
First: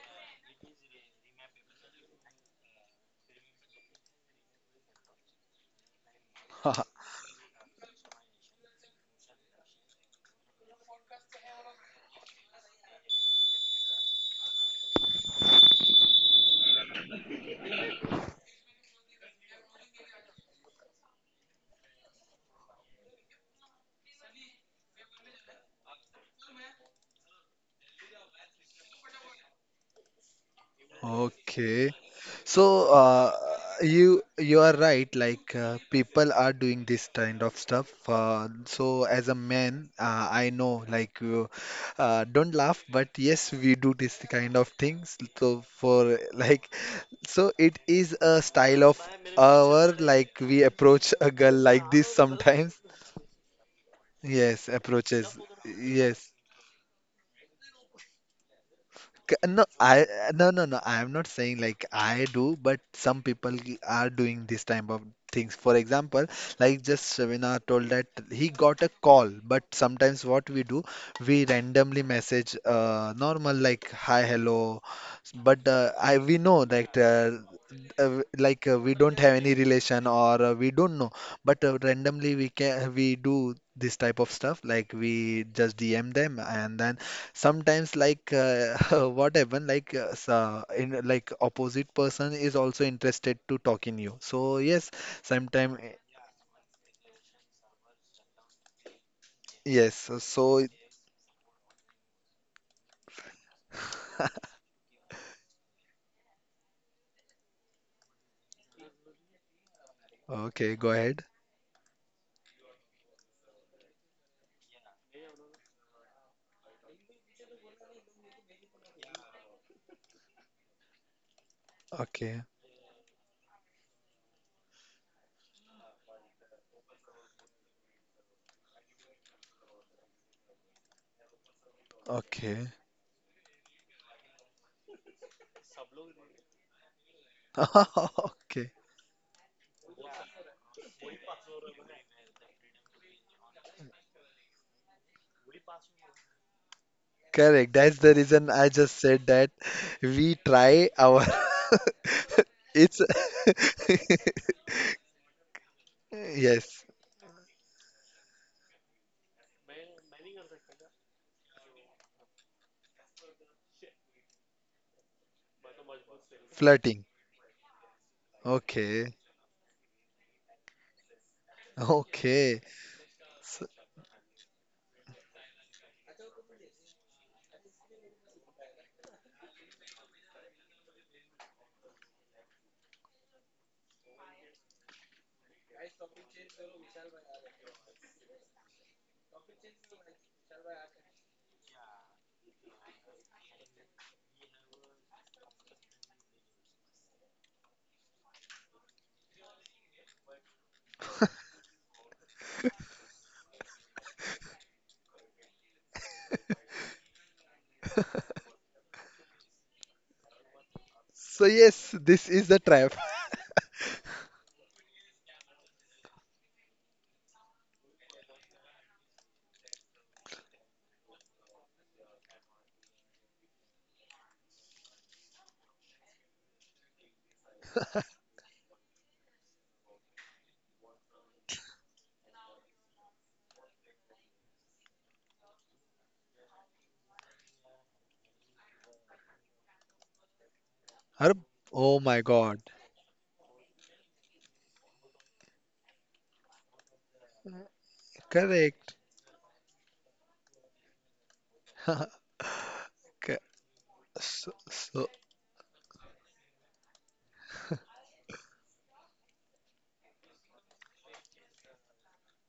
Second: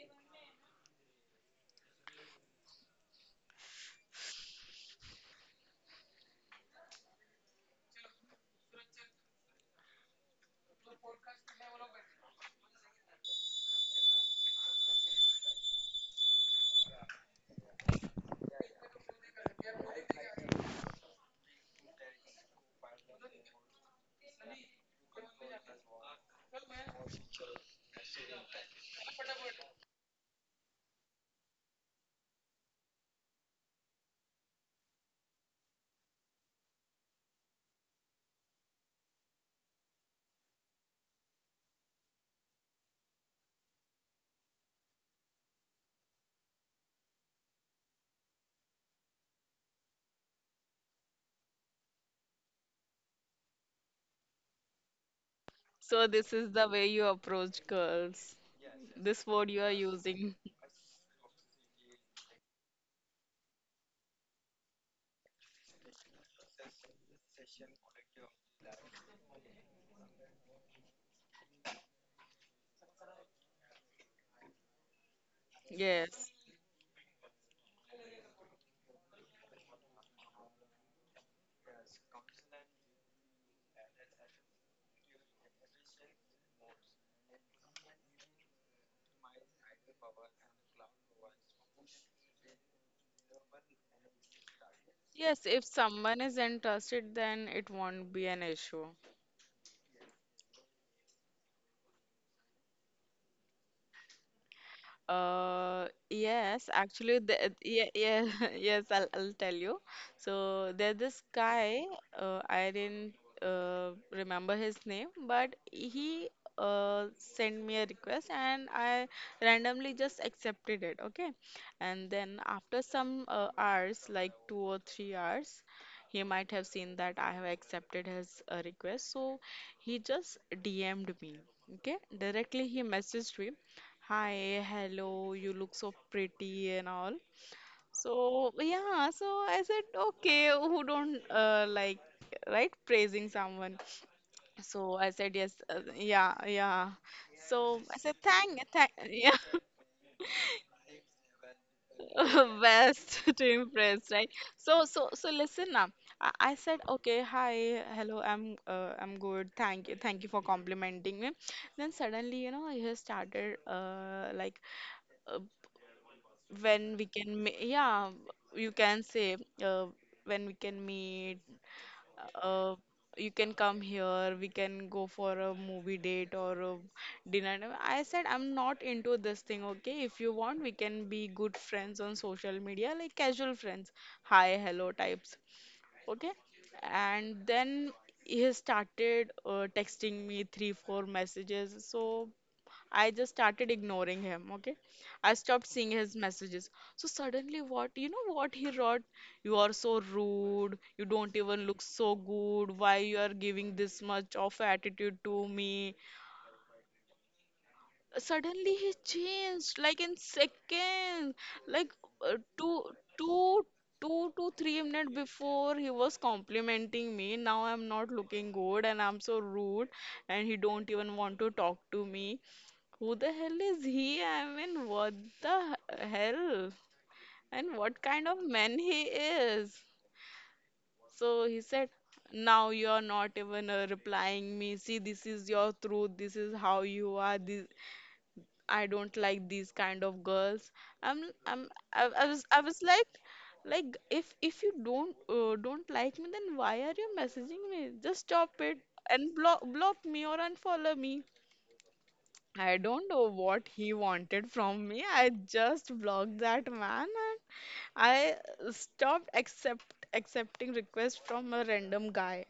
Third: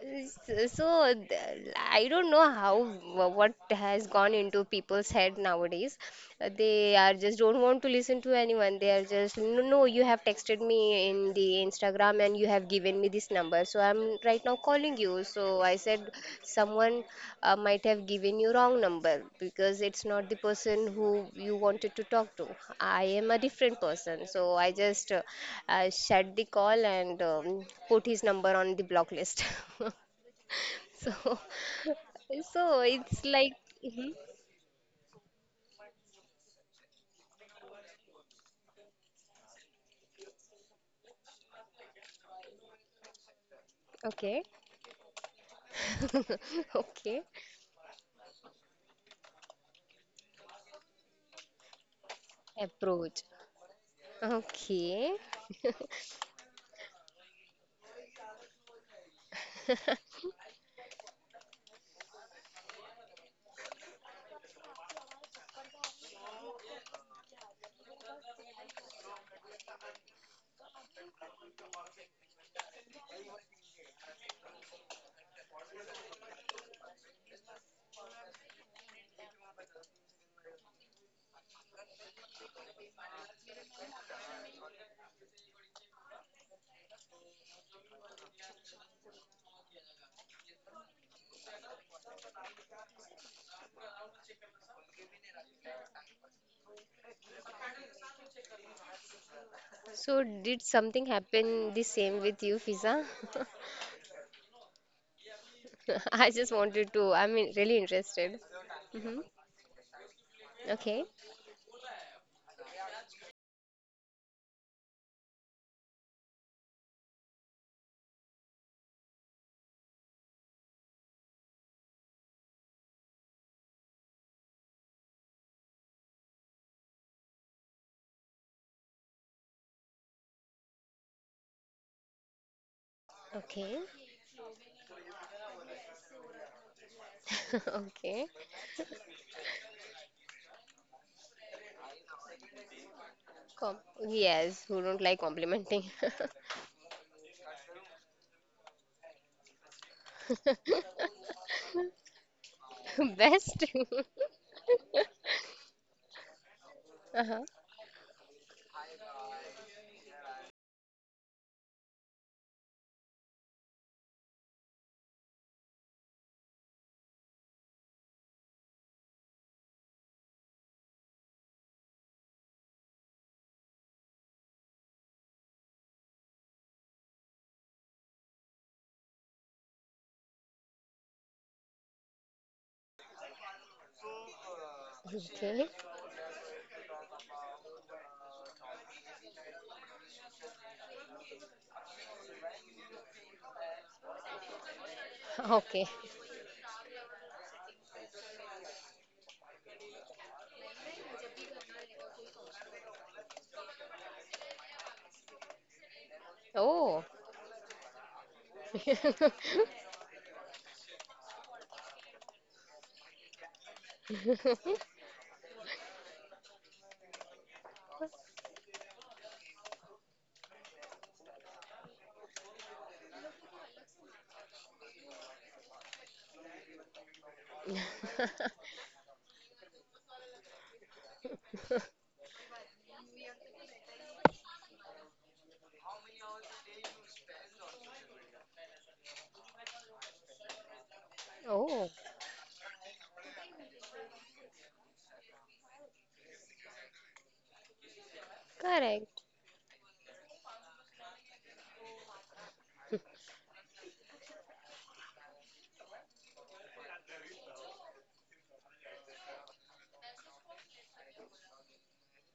[SPEAKER 3] S- So I don't know what has gone into people's head nowadays. They are just don't want to listen to anyone. They are just, no, no, you have texted me in the Instagram and you have given me this number, so I'm right now calling you. So I said, someone might have given you wrong number, because it's not the person who you wanted to talk to. I am a different person. So I just shut the call, and put his number on the block list. So,
[SPEAKER 2] Okay.
[SPEAKER 3] so
[SPEAKER 2] So,
[SPEAKER 3] it's like, mhm,
[SPEAKER 2] you you are right. People are doing this kind of stuff. So, as a man, I know. Like, you, don't laugh, but yes, we do this
[SPEAKER 3] okay.
[SPEAKER 2] kind of things. So, for like,
[SPEAKER 3] Okay,
[SPEAKER 2] so it is a style of our. Like, we approach a girl like this sometimes.
[SPEAKER 3] approach.
[SPEAKER 2] Yes,
[SPEAKER 3] Okay.
[SPEAKER 2] approaches.
[SPEAKER 1] So,
[SPEAKER 2] Yes.
[SPEAKER 1] this is the way you approach girls. This word you
[SPEAKER 2] No,
[SPEAKER 1] are
[SPEAKER 2] I
[SPEAKER 1] using.
[SPEAKER 2] no no no. I am not saying like I do, but some people are doing this type of things. For example, like just Shavina told that he got a call, but sometimes what we do, we randomly message normal like hi hello but I
[SPEAKER 1] Yes.
[SPEAKER 2] we know that we don't have any relation or we don't know, but randomly we can we do this type of stuff like we just DM them and then sometimes what happened so in like opposite person is also interested to talk in you. So yes,
[SPEAKER 1] Yes, if
[SPEAKER 2] sometime
[SPEAKER 1] someone is interested, then it won't be an issue.
[SPEAKER 2] yes.
[SPEAKER 3] So,
[SPEAKER 2] So
[SPEAKER 3] did something happen the same with you, Fiza? I
[SPEAKER 1] Yes,
[SPEAKER 3] just wanted
[SPEAKER 1] actually,
[SPEAKER 3] to,
[SPEAKER 1] yeah,
[SPEAKER 3] really
[SPEAKER 1] yeah,
[SPEAKER 3] interested.
[SPEAKER 1] yes, I'll
[SPEAKER 3] Mm-hmm.
[SPEAKER 1] tell you. So
[SPEAKER 2] okay, go
[SPEAKER 1] there's
[SPEAKER 2] ahead.
[SPEAKER 1] this
[SPEAKER 3] Okay,
[SPEAKER 1] guy, I didn't remember his name, but he sent me a request and I randomly just accepted it, okay? And
[SPEAKER 2] Okay,
[SPEAKER 1] then after some hours, like 2 or 3 hours, he might have seen that I have accepted his request, so he just DM'd me. Okay,
[SPEAKER 2] okay,
[SPEAKER 1] directly he messaged me.
[SPEAKER 3] okay.
[SPEAKER 1] Hi, hello, you look so pretty and all.
[SPEAKER 3] Okay.
[SPEAKER 1] So,
[SPEAKER 2] okay.
[SPEAKER 1] yeah, so I said, okay, who don't like, right, praising someone?
[SPEAKER 3] Com Yes,
[SPEAKER 1] So
[SPEAKER 3] who
[SPEAKER 1] I
[SPEAKER 3] don't
[SPEAKER 1] said,
[SPEAKER 3] like
[SPEAKER 1] yes,
[SPEAKER 3] complimenting?
[SPEAKER 1] yeah, yeah.
[SPEAKER 2] Correct.
[SPEAKER 1] So I
[SPEAKER 2] That's the
[SPEAKER 1] said,
[SPEAKER 2] reason I
[SPEAKER 1] thank,
[SPEAKER 2] just said
[SPEAKER 1] yeah,
[SPEAKER 2] that we try our it's
[SPEAKER 1] best to
[SPEAKER 3] Best.
[SPEAKER 1] impress, right? So listen now. I said,
[SPEAKER 2] yes,
[SPEAKER 1] okay,
[SPEAKER 3] Uh-huh.
[SPEAKER 1] hi, hello, I'm good. Thank you for complimenting me. Then suddenly, you know, he started uh, when
[SPEAKER 2] flirting.
[SPEAKER 1] we can yeah you can
[SPEAKER 2] Okay.
[SPEAKER 1] say uh, when we can meet
[SPEAKER 2] Okay.
[SPEAKER 1] uh, you can
[SPEAKER 2] So,
[SPEAKER 1] come here we can go for a movie date or a dinner. No, I said I'm not into this thing. Okay, if you want we can be good friends on social media like casual friends, hi hello types,
[SPEAKER 3] Okay,
[SPEAKER 1] okay? And then he started texting me 3 4 messages, so I just started ignoring him, okay? I stopped seeing
[SPEAKER 3] okay.
[SPEAKER 1] his messages. So suddenly what, you know what he wrote? You are so rude. You don't even look so good. Why you are giving this much of attitude to me?
[SPEAKER 3] Oh,
[SPEAKER 1] Suddenly he changed like in seconds.
[SPEAKER 2] so
[SPEAKER 1] Like
[SPEAKER 2] yes, this
[SPEAKER 1] uh,
[SPEAKER 2] is the
[SPEAKER 1] two,
[SPEAKER 2] trap.
[SPEAKER 1] two, 2 to 3 minutes before he was complimenting me. Now I'm not looking good and I'm so rude and he don't even want to talk to me. Who the hell is he? I mean, what the hell? And what kind of man he is? So he said, now you're not even replying me. See, this is your truth. This is how you are. This I don't like these kind of girls.
[SPEAKER 2] Har-
[SPEAKER 1] I'm,
[SPEAKER 2] Oh
[SPEAKER 3] oh,
[SPEAKER 2] my God.
[SPEAKER 1] I was like if you don't like me, then why are you messaging me? Just stop it
[SPEAKER 2] Correct.
[SPEAKER 1] and
[SPEAKER 3] correct.
[SPEAKER 1] block me or unfollow me.
[SPEAKER 2] Okay.
[SPEAKER 1] I don't know what he wanted
[SPEAKER 2] So,
[SPEAKER 1] from me.
[SPEAKER 2] so
[SPEAKER 1] I just blocked that man and I stopped accepting requests from a random guy.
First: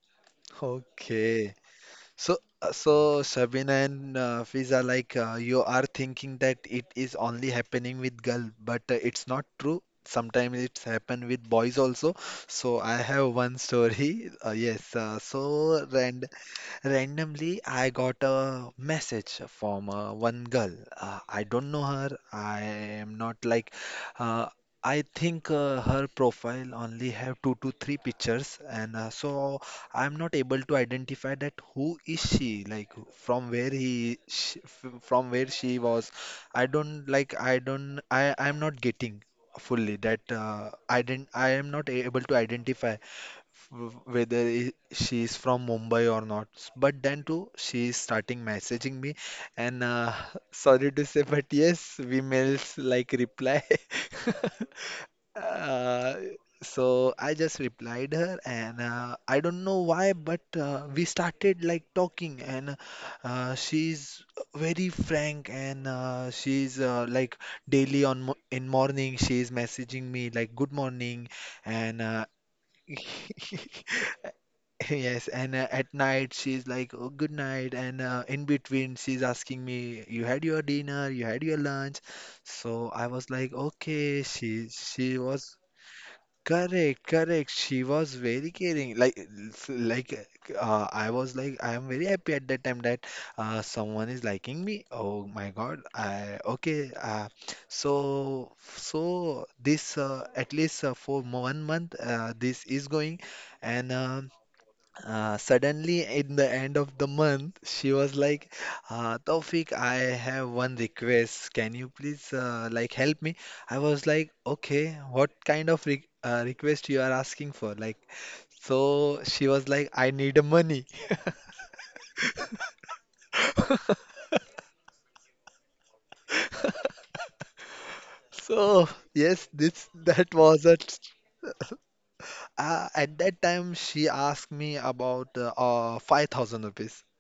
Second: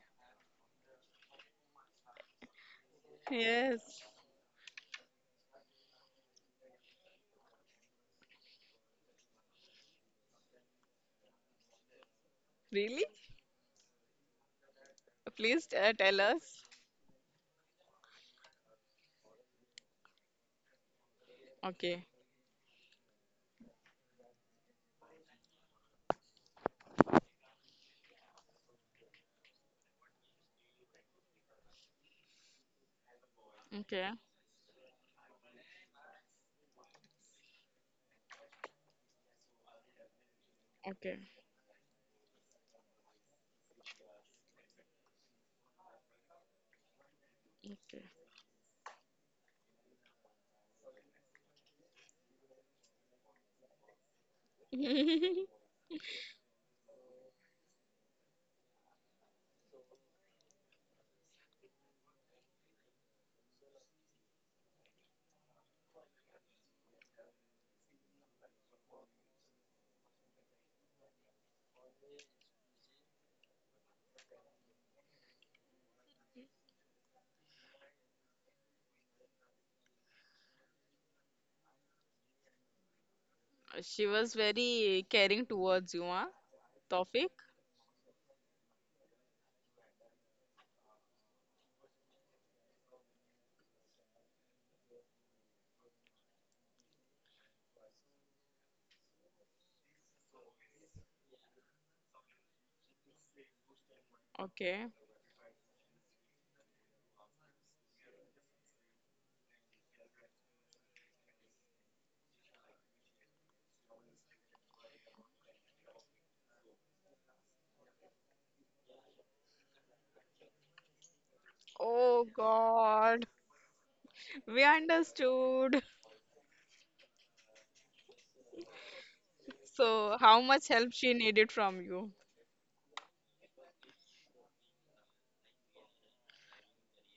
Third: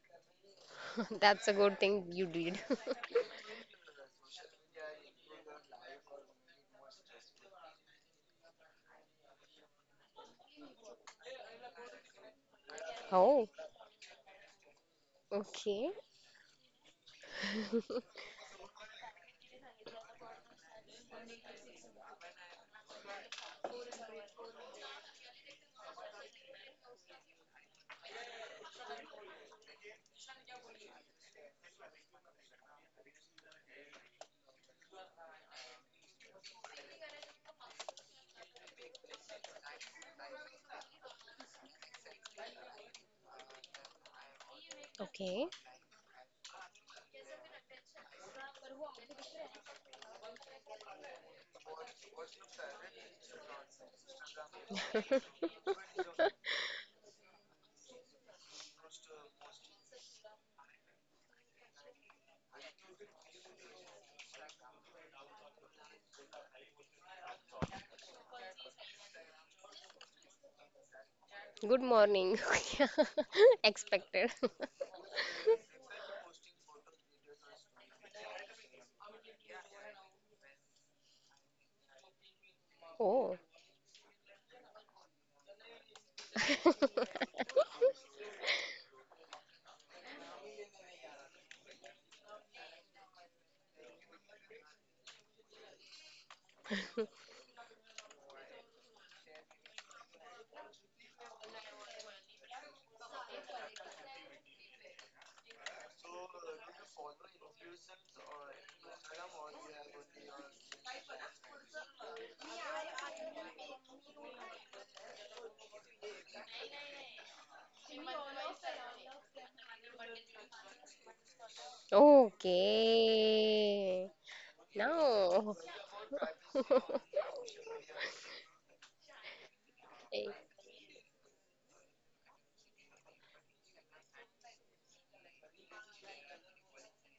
[SPEAKER 3] That's a
[SPEAKER 2] okay.
[SPEAKER 3] good thing you
[SPEAKER 2] So,
[SPEAKER 3] did.
[SPEAKER 2] so Shabina
[SPEAKER 1] Yes.
[SPEAKER 2] and Fiza, you are thinking that it is only happening with girl, but it's not true. Sometimes it's happen with boys also. So I
[SPEAKER 1] Really?
[SPEAKER 2] have
[SPEAKER 3] Oh,
[SPEAKER 2] one story. Yes.
[SPEAKER 1] Please
[SPEAKER 2] So
[SPEAKER 3] okay,
[SPEAKER 1] tell
[SPEAKER 2] and
[SPEAKER 1] us.
[SPEAKER 2] Randomly, I got a message from one girl. I don't know
[SPEAKER 1] Okay.
[SPEAKER 2] her. I am not like. Uh, I think her profile only have two to three pictures, and so I'm not able to identify that who is she, like from where
[SPEAKER 1] Okay.
[SPEAKER 2] from where she was. I'm not getting fully that. I
[SPEAKER 1] Okay.
[SPEAKER 2] didn't. I am not able to identify whether she is
[SPEAKER 3] okay.
[SPEAKER 2] from Mumbai or not. But then too, she is starting messaging me, and sorry to say, but yes, we mails like reply.
[SPEAKER 1] Okay.
[SPEAKER 2] Uh, so I just replied her, and I don't know why, but we started like talking, and she's very frank, and she's like daily on mo in morning she's messaging me like good morning,
[SPEAKER 3] Good
[SPEAKER 2] and
[SPEAKER 3] morning. Expected.
[SPEAKER 2] yes, and at night she's like, "Oh, good night," and in between she's asking me, "You had your dinner? You had your lunch?" So I was
[SPEAKER 3] Oh,
[SPEAKER 2] like,
[SPEAKER 1] She
[SPEAKER 2] "Okay."
[SPEAKER 1] was
[SPEAKER 2] She
[SPEAKER 1] very
[SPEAKER 2] she
[SPEAKER 1] caring
[SPEAKER 2] was
[SPEAKER 1] towards you, huh?
[SPEAKER 2] correct,
[SPEAKER 1] Tofik?
[SPEAKER 2] correct. She was very caring. I was like, I am very happy at that time that someone is liking me. Oh my God! I okay. So this at least for one month this is going and. um
[SPEAKER 1] Okay.
[SPEAKER 2] uh, suddenly, in the end of the month, she was like, Taufik, I have one request. Can you please like help me? I was like, okay, what kind of re request you are asking for? Like, so she was like, I need money.
[SPEAKER 1] Oh God.
[SPEAKER 3] okay.
[SPEAKER 1] We
[SPEAKER 3] Now.
[SPEAKER 1] understood.
[SPEAKER 2] So yes, this
[SPEAKER 1] So
[SPEAKER 3] Eh,
[SPEAKER 2] that
[SPEAKER 1] how
[SPEAKER 2] was
[SPEAKER 1] much help
[SPEAKER 2] it.
[SPEAKER 1] she needed from you?
[SPEAKER 2] At that time, she asked me about 5,000 rupees.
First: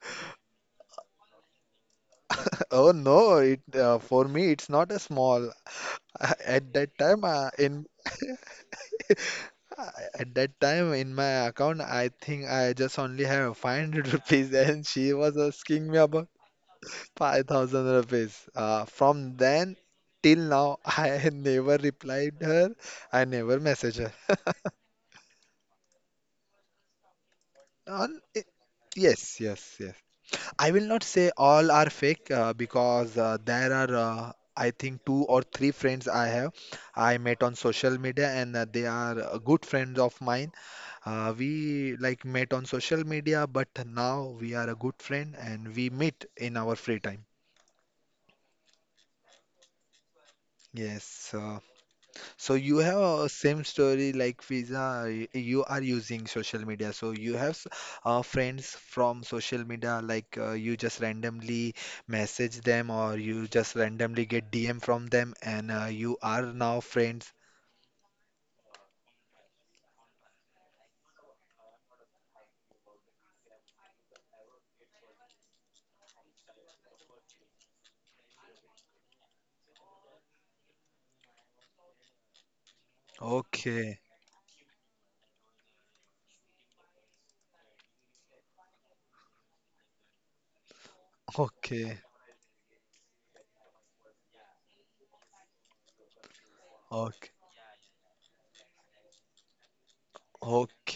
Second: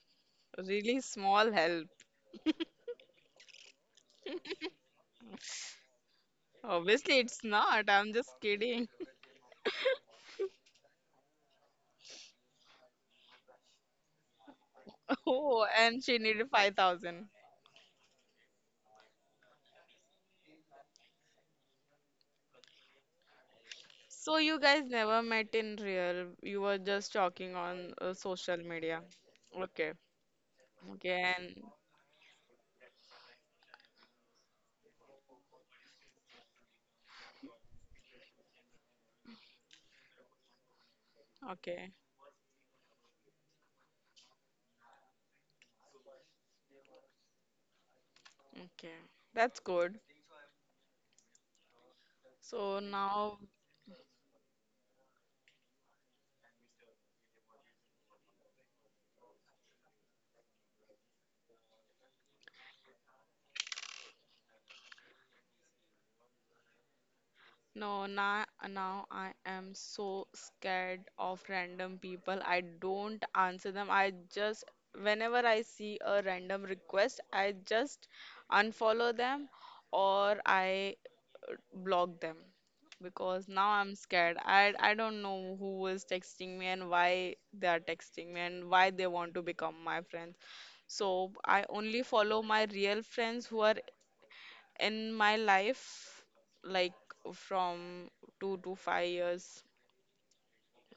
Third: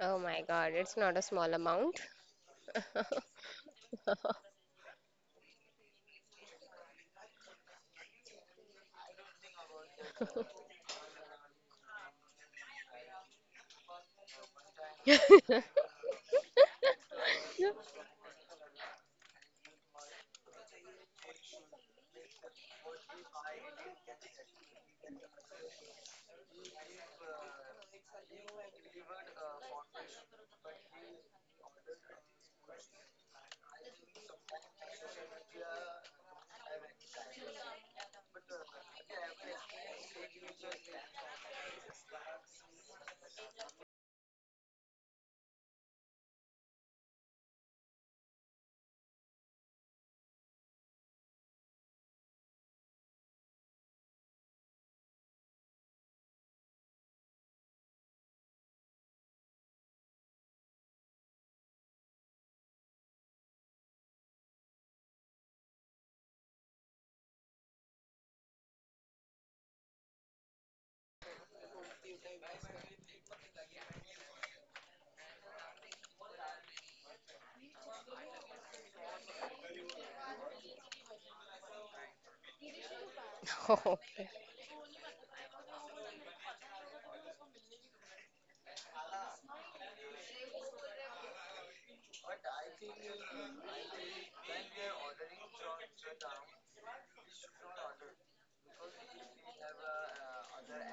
[SPEAKER 3] Oh my God, it's
[SPEAKER 1] Really
[SPEAKER 3] not a
[SPEAKER 1] small
[SPEAKER 3] small
[SPEAKER 1] help.
[SPEAKER 3] amount.
[SPEAKER 2] Oh no, it for me it's not a small. At that
[SPEAKER 1] Obviously,
[SPEAKER 2] time,
[SPEAKER 1] it's
[SPEAKER 2] in.
[SPEAKER 1] not. I'm just kidding.
[SPEAKER 2] Uh, At that time in my account, I think I just only have 500 rupees, and she was
[SPEAKER 1] Oh,
[SPEAKER 2] asking me
[SPEAKER 1] and she
[SPEAKER 2] about
[SPEAKER 1] needed 5,000.
[SPEAKER 2] 5,000 rupees. From then till now, I never replied her. I never messaged her.
[SPEAKER 1] So you guys never met in real. You were just talking on
[SPEAKER 2] On
[SPEAKER 1] social media.
[SPEAKER 2] yes, yes,
[SPEAKER 1] Okay.
[SPEAKER 2] yes. I will not say
[SPEAKER 1] Okay, and
[SPEAKER 2] all are fake because there are, I think, two or three friends I have. I met on social media, and they are good friends of mine.
[SPEAKER 1] okay.
[SPEAKER 2] We like met on social media, but now we are a good friend and we meet in our free time.
[SPEAKER 1] Okay. That's good.
[SPEAKER 2] Yes. So you
[SPEAKER 1] So
[SPEAKER 2] have a
[SPEAKER 1] now
[SPEAKER 2] same story like Fiza. You are using social media, so you have friends from social media. Like you just randomly message them, or you just randomly get DM from them, and you are now friends.
[SPEAKER 1] no now now I am so scared of random people. I don't answer them. I just whenever I see a random request, I just unfollow them or I block them because now I'm
[SPEAKER 2] Okay.
[SPEAKER 3] Okay.
[SPEAKER 1] scared. I don't know who is texting me and why they are texting me and why they want to become my friends. So I
[SPEAKER 2] Okay.
[SPEAKER 1] only follow my real friends who are in my life, like
[SPEAKER 2] Okay.
[SPEAKER 1] from 2 to 5 years.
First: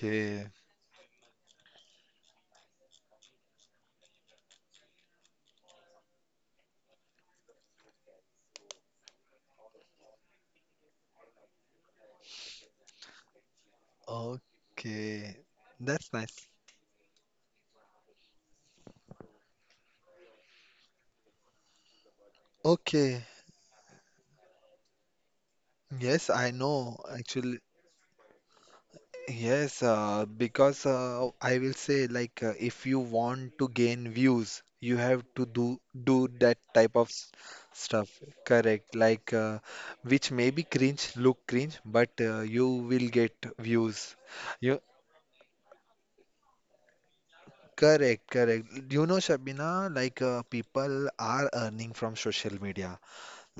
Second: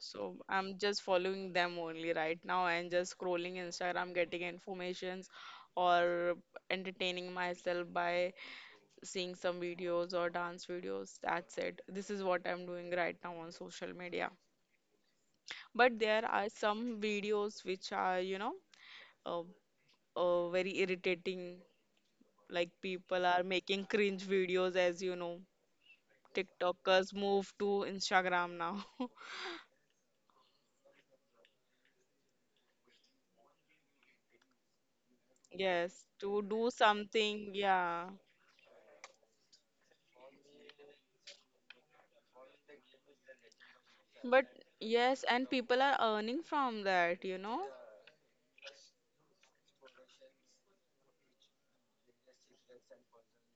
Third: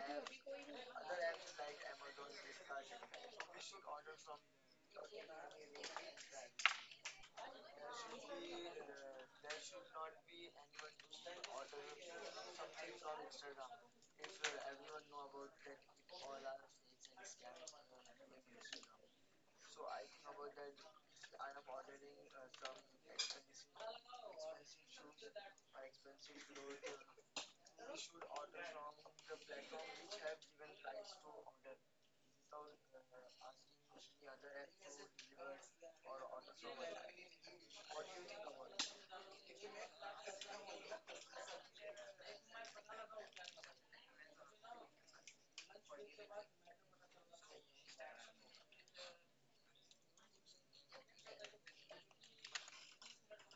[SPEAKER 1] So I'm just following them only right now and just scrolling Instagram, getting informations or entertaining myself by seeing some videos or dance videos. That's it. This is what I'm doing right now on social media.
[SPEAKER 2] Okay.
[SPEAKER 1] But
[SPEAKER 2] That's
[SPEAKER 1] there
[SPEAKER 2] nice.
[SPEAKER 1] are some videos which are, uh, very irritating. Like
[SPEAKER 2] Okay.
[SPEAKER 1] people are making cringe videos, as you know.
[SPEAKER 2] Yes, I know.
[SPEAKER 1] TikTokers move
[SPEAKER 2] Actually,
[SPEAKER 1] to Instagram now.
[SPEAKER 2] yes, because I will say like if you want to gain views, you have to do
[SPEAKER 1] Yes,
[SPEAKER 2] do
[SPEAKER 1] to
[SPEAKER 2] that
[SPEAKER 1] do
[SPEAKER 2] type of
[SPEAKER 1] something, yeah.
[SPEAKER 2] stuff. Correct. Like which may be cringe, look cringe, but you will get views.
[SPEAKER 1] But
[SPEAKER 2] You
[SPEAKER 1] yes, and people are earning from that, you know.
[SPEAKER 2] correct, correct. You know, Shabina, like people are earning from social media.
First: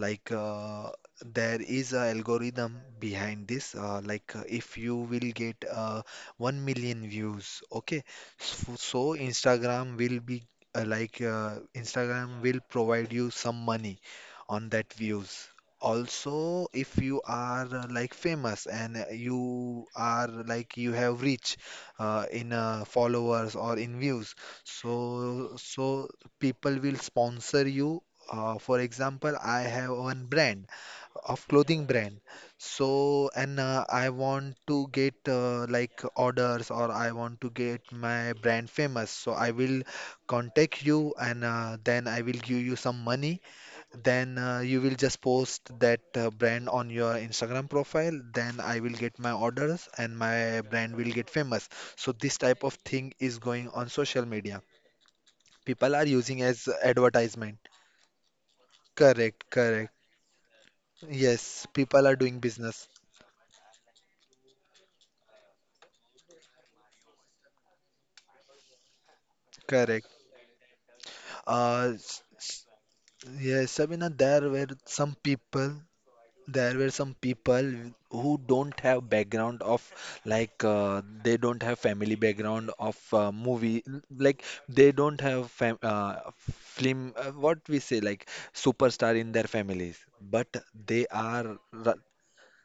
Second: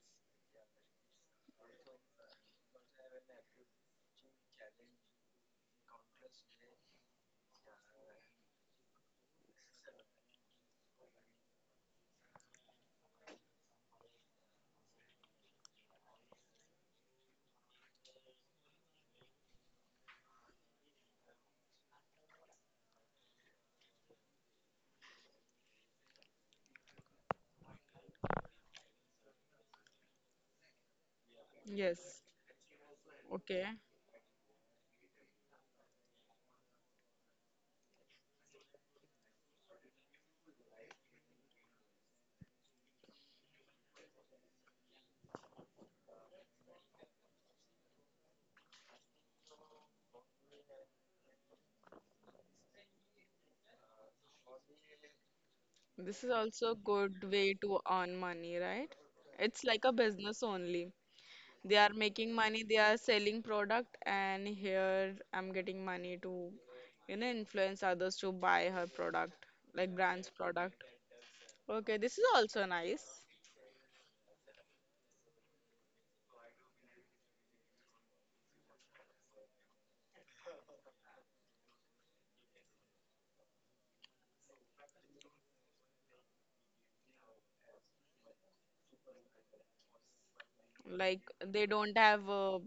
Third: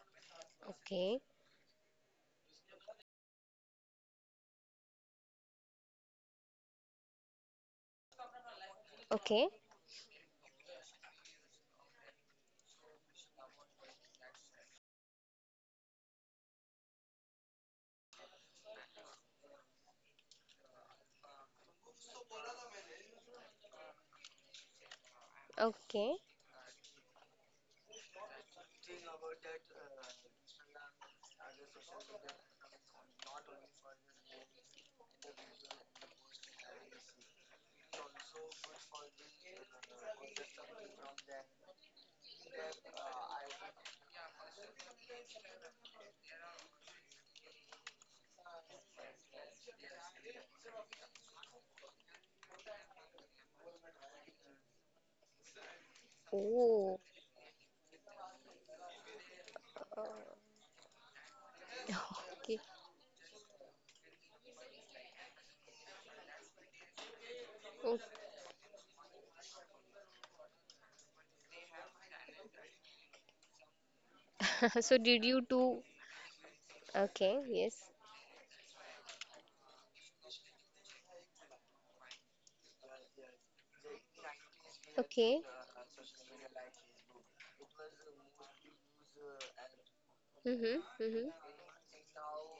[SPEAKER 2] Like
[SPEAKER 3] Okay,
[SPEAKER 2] there is a algorithm behind this like if you will get 1 million views, okay, so
[SPEAKER 3] okay,
[SPEAKER 2] Instagram will be like Instagram will provide you some money on that views. Also if you are like famous and you are like you have reach in followers or in views, so
[SPEAKER 3] okay.
[SPEAKER 2] people will sponsor you. For example, I have one brand of clothing
[SPEAKER 1] Yes.
[SPEAKER 2] brand. So, and
[SPEAKER 1] Okay.
[SPEAKER 2] I want to get like orders or I want to get my brand famous. So I will contact you and then I will give you some money. Then you will just post that brand on your Instagram profile. Then I will get my orders and my brand will get famous. So this type of thing is going on social media. People are
[SPEAKER 1] This is
[SPEAKER 2] using
[SPEAKER 1] also
[SPEAKER 2] as
[SPEAKER 3] Oh,
[SPEAKER 1] good way
[SPEAKER 2] advertisement.
[SPEAKER 1] to earn money, right?
[SPEAKER 2] Correct,
[SPEAKER 1] It's like a
[SPEAKER 2] correct.
[SPEAKER 3] uh,
[SPEAKER 1] business only.
[SPEAKER 2] Yes,
[SPEAKER 1] They are
[SPEAKER 2] people are
[SPEAKER 1] making
[SPEAKER 2] doing
[SPEAKER 1] money,
[SPEAKER 3] okay.
[SPEAKER 1] they are
[SPEAKER 2] business.
[SPEAKER 1] selling product, and here I'm getting money to, you know, influence
[SPEAKER 3] Oh.
[SPEAKER 1] others to buy her product, like
[SPEAKER 2] Correct.
[SPEAKER 1] brand's product.
[SPEAKER 2] Uh,
[SPEAKER 1] Okay, this is
[SPEAKER 2] s-
[SPEAKER 1] also
[SPEAKER 2] s-
[SPEAKER 1] nice.
[SPEAKER 2] yes, Sabina, there were
[SPEAKER 3] So
[SPEAKER 2] some
[SPEAKER 3] did you
[SPEAKER 2] people,
[SPEAKER 3] do?
[SPEAKER 2] there were some
[SPEAKER 3] Okay,
[SPEAKER 2] people
[SPEAKER 3] yes.
[SPEAKER 2] who don't have background of like they don't have family background of movie, like they don't
[SPEAKER 3] Okay.
[SPEAKER 2] have fam film. What we say like superstar in their families, but
[SPEAKER 3] Mm-hmm,
[SPEAKER 2] they
[SPEAKER 1] Like
[SPEAKER 3] mm-hmm.
[SPEAKER 2] are
[SPEAKER 1] they
[SPEAKER 2] r-
[SPEAKER 1] don't have a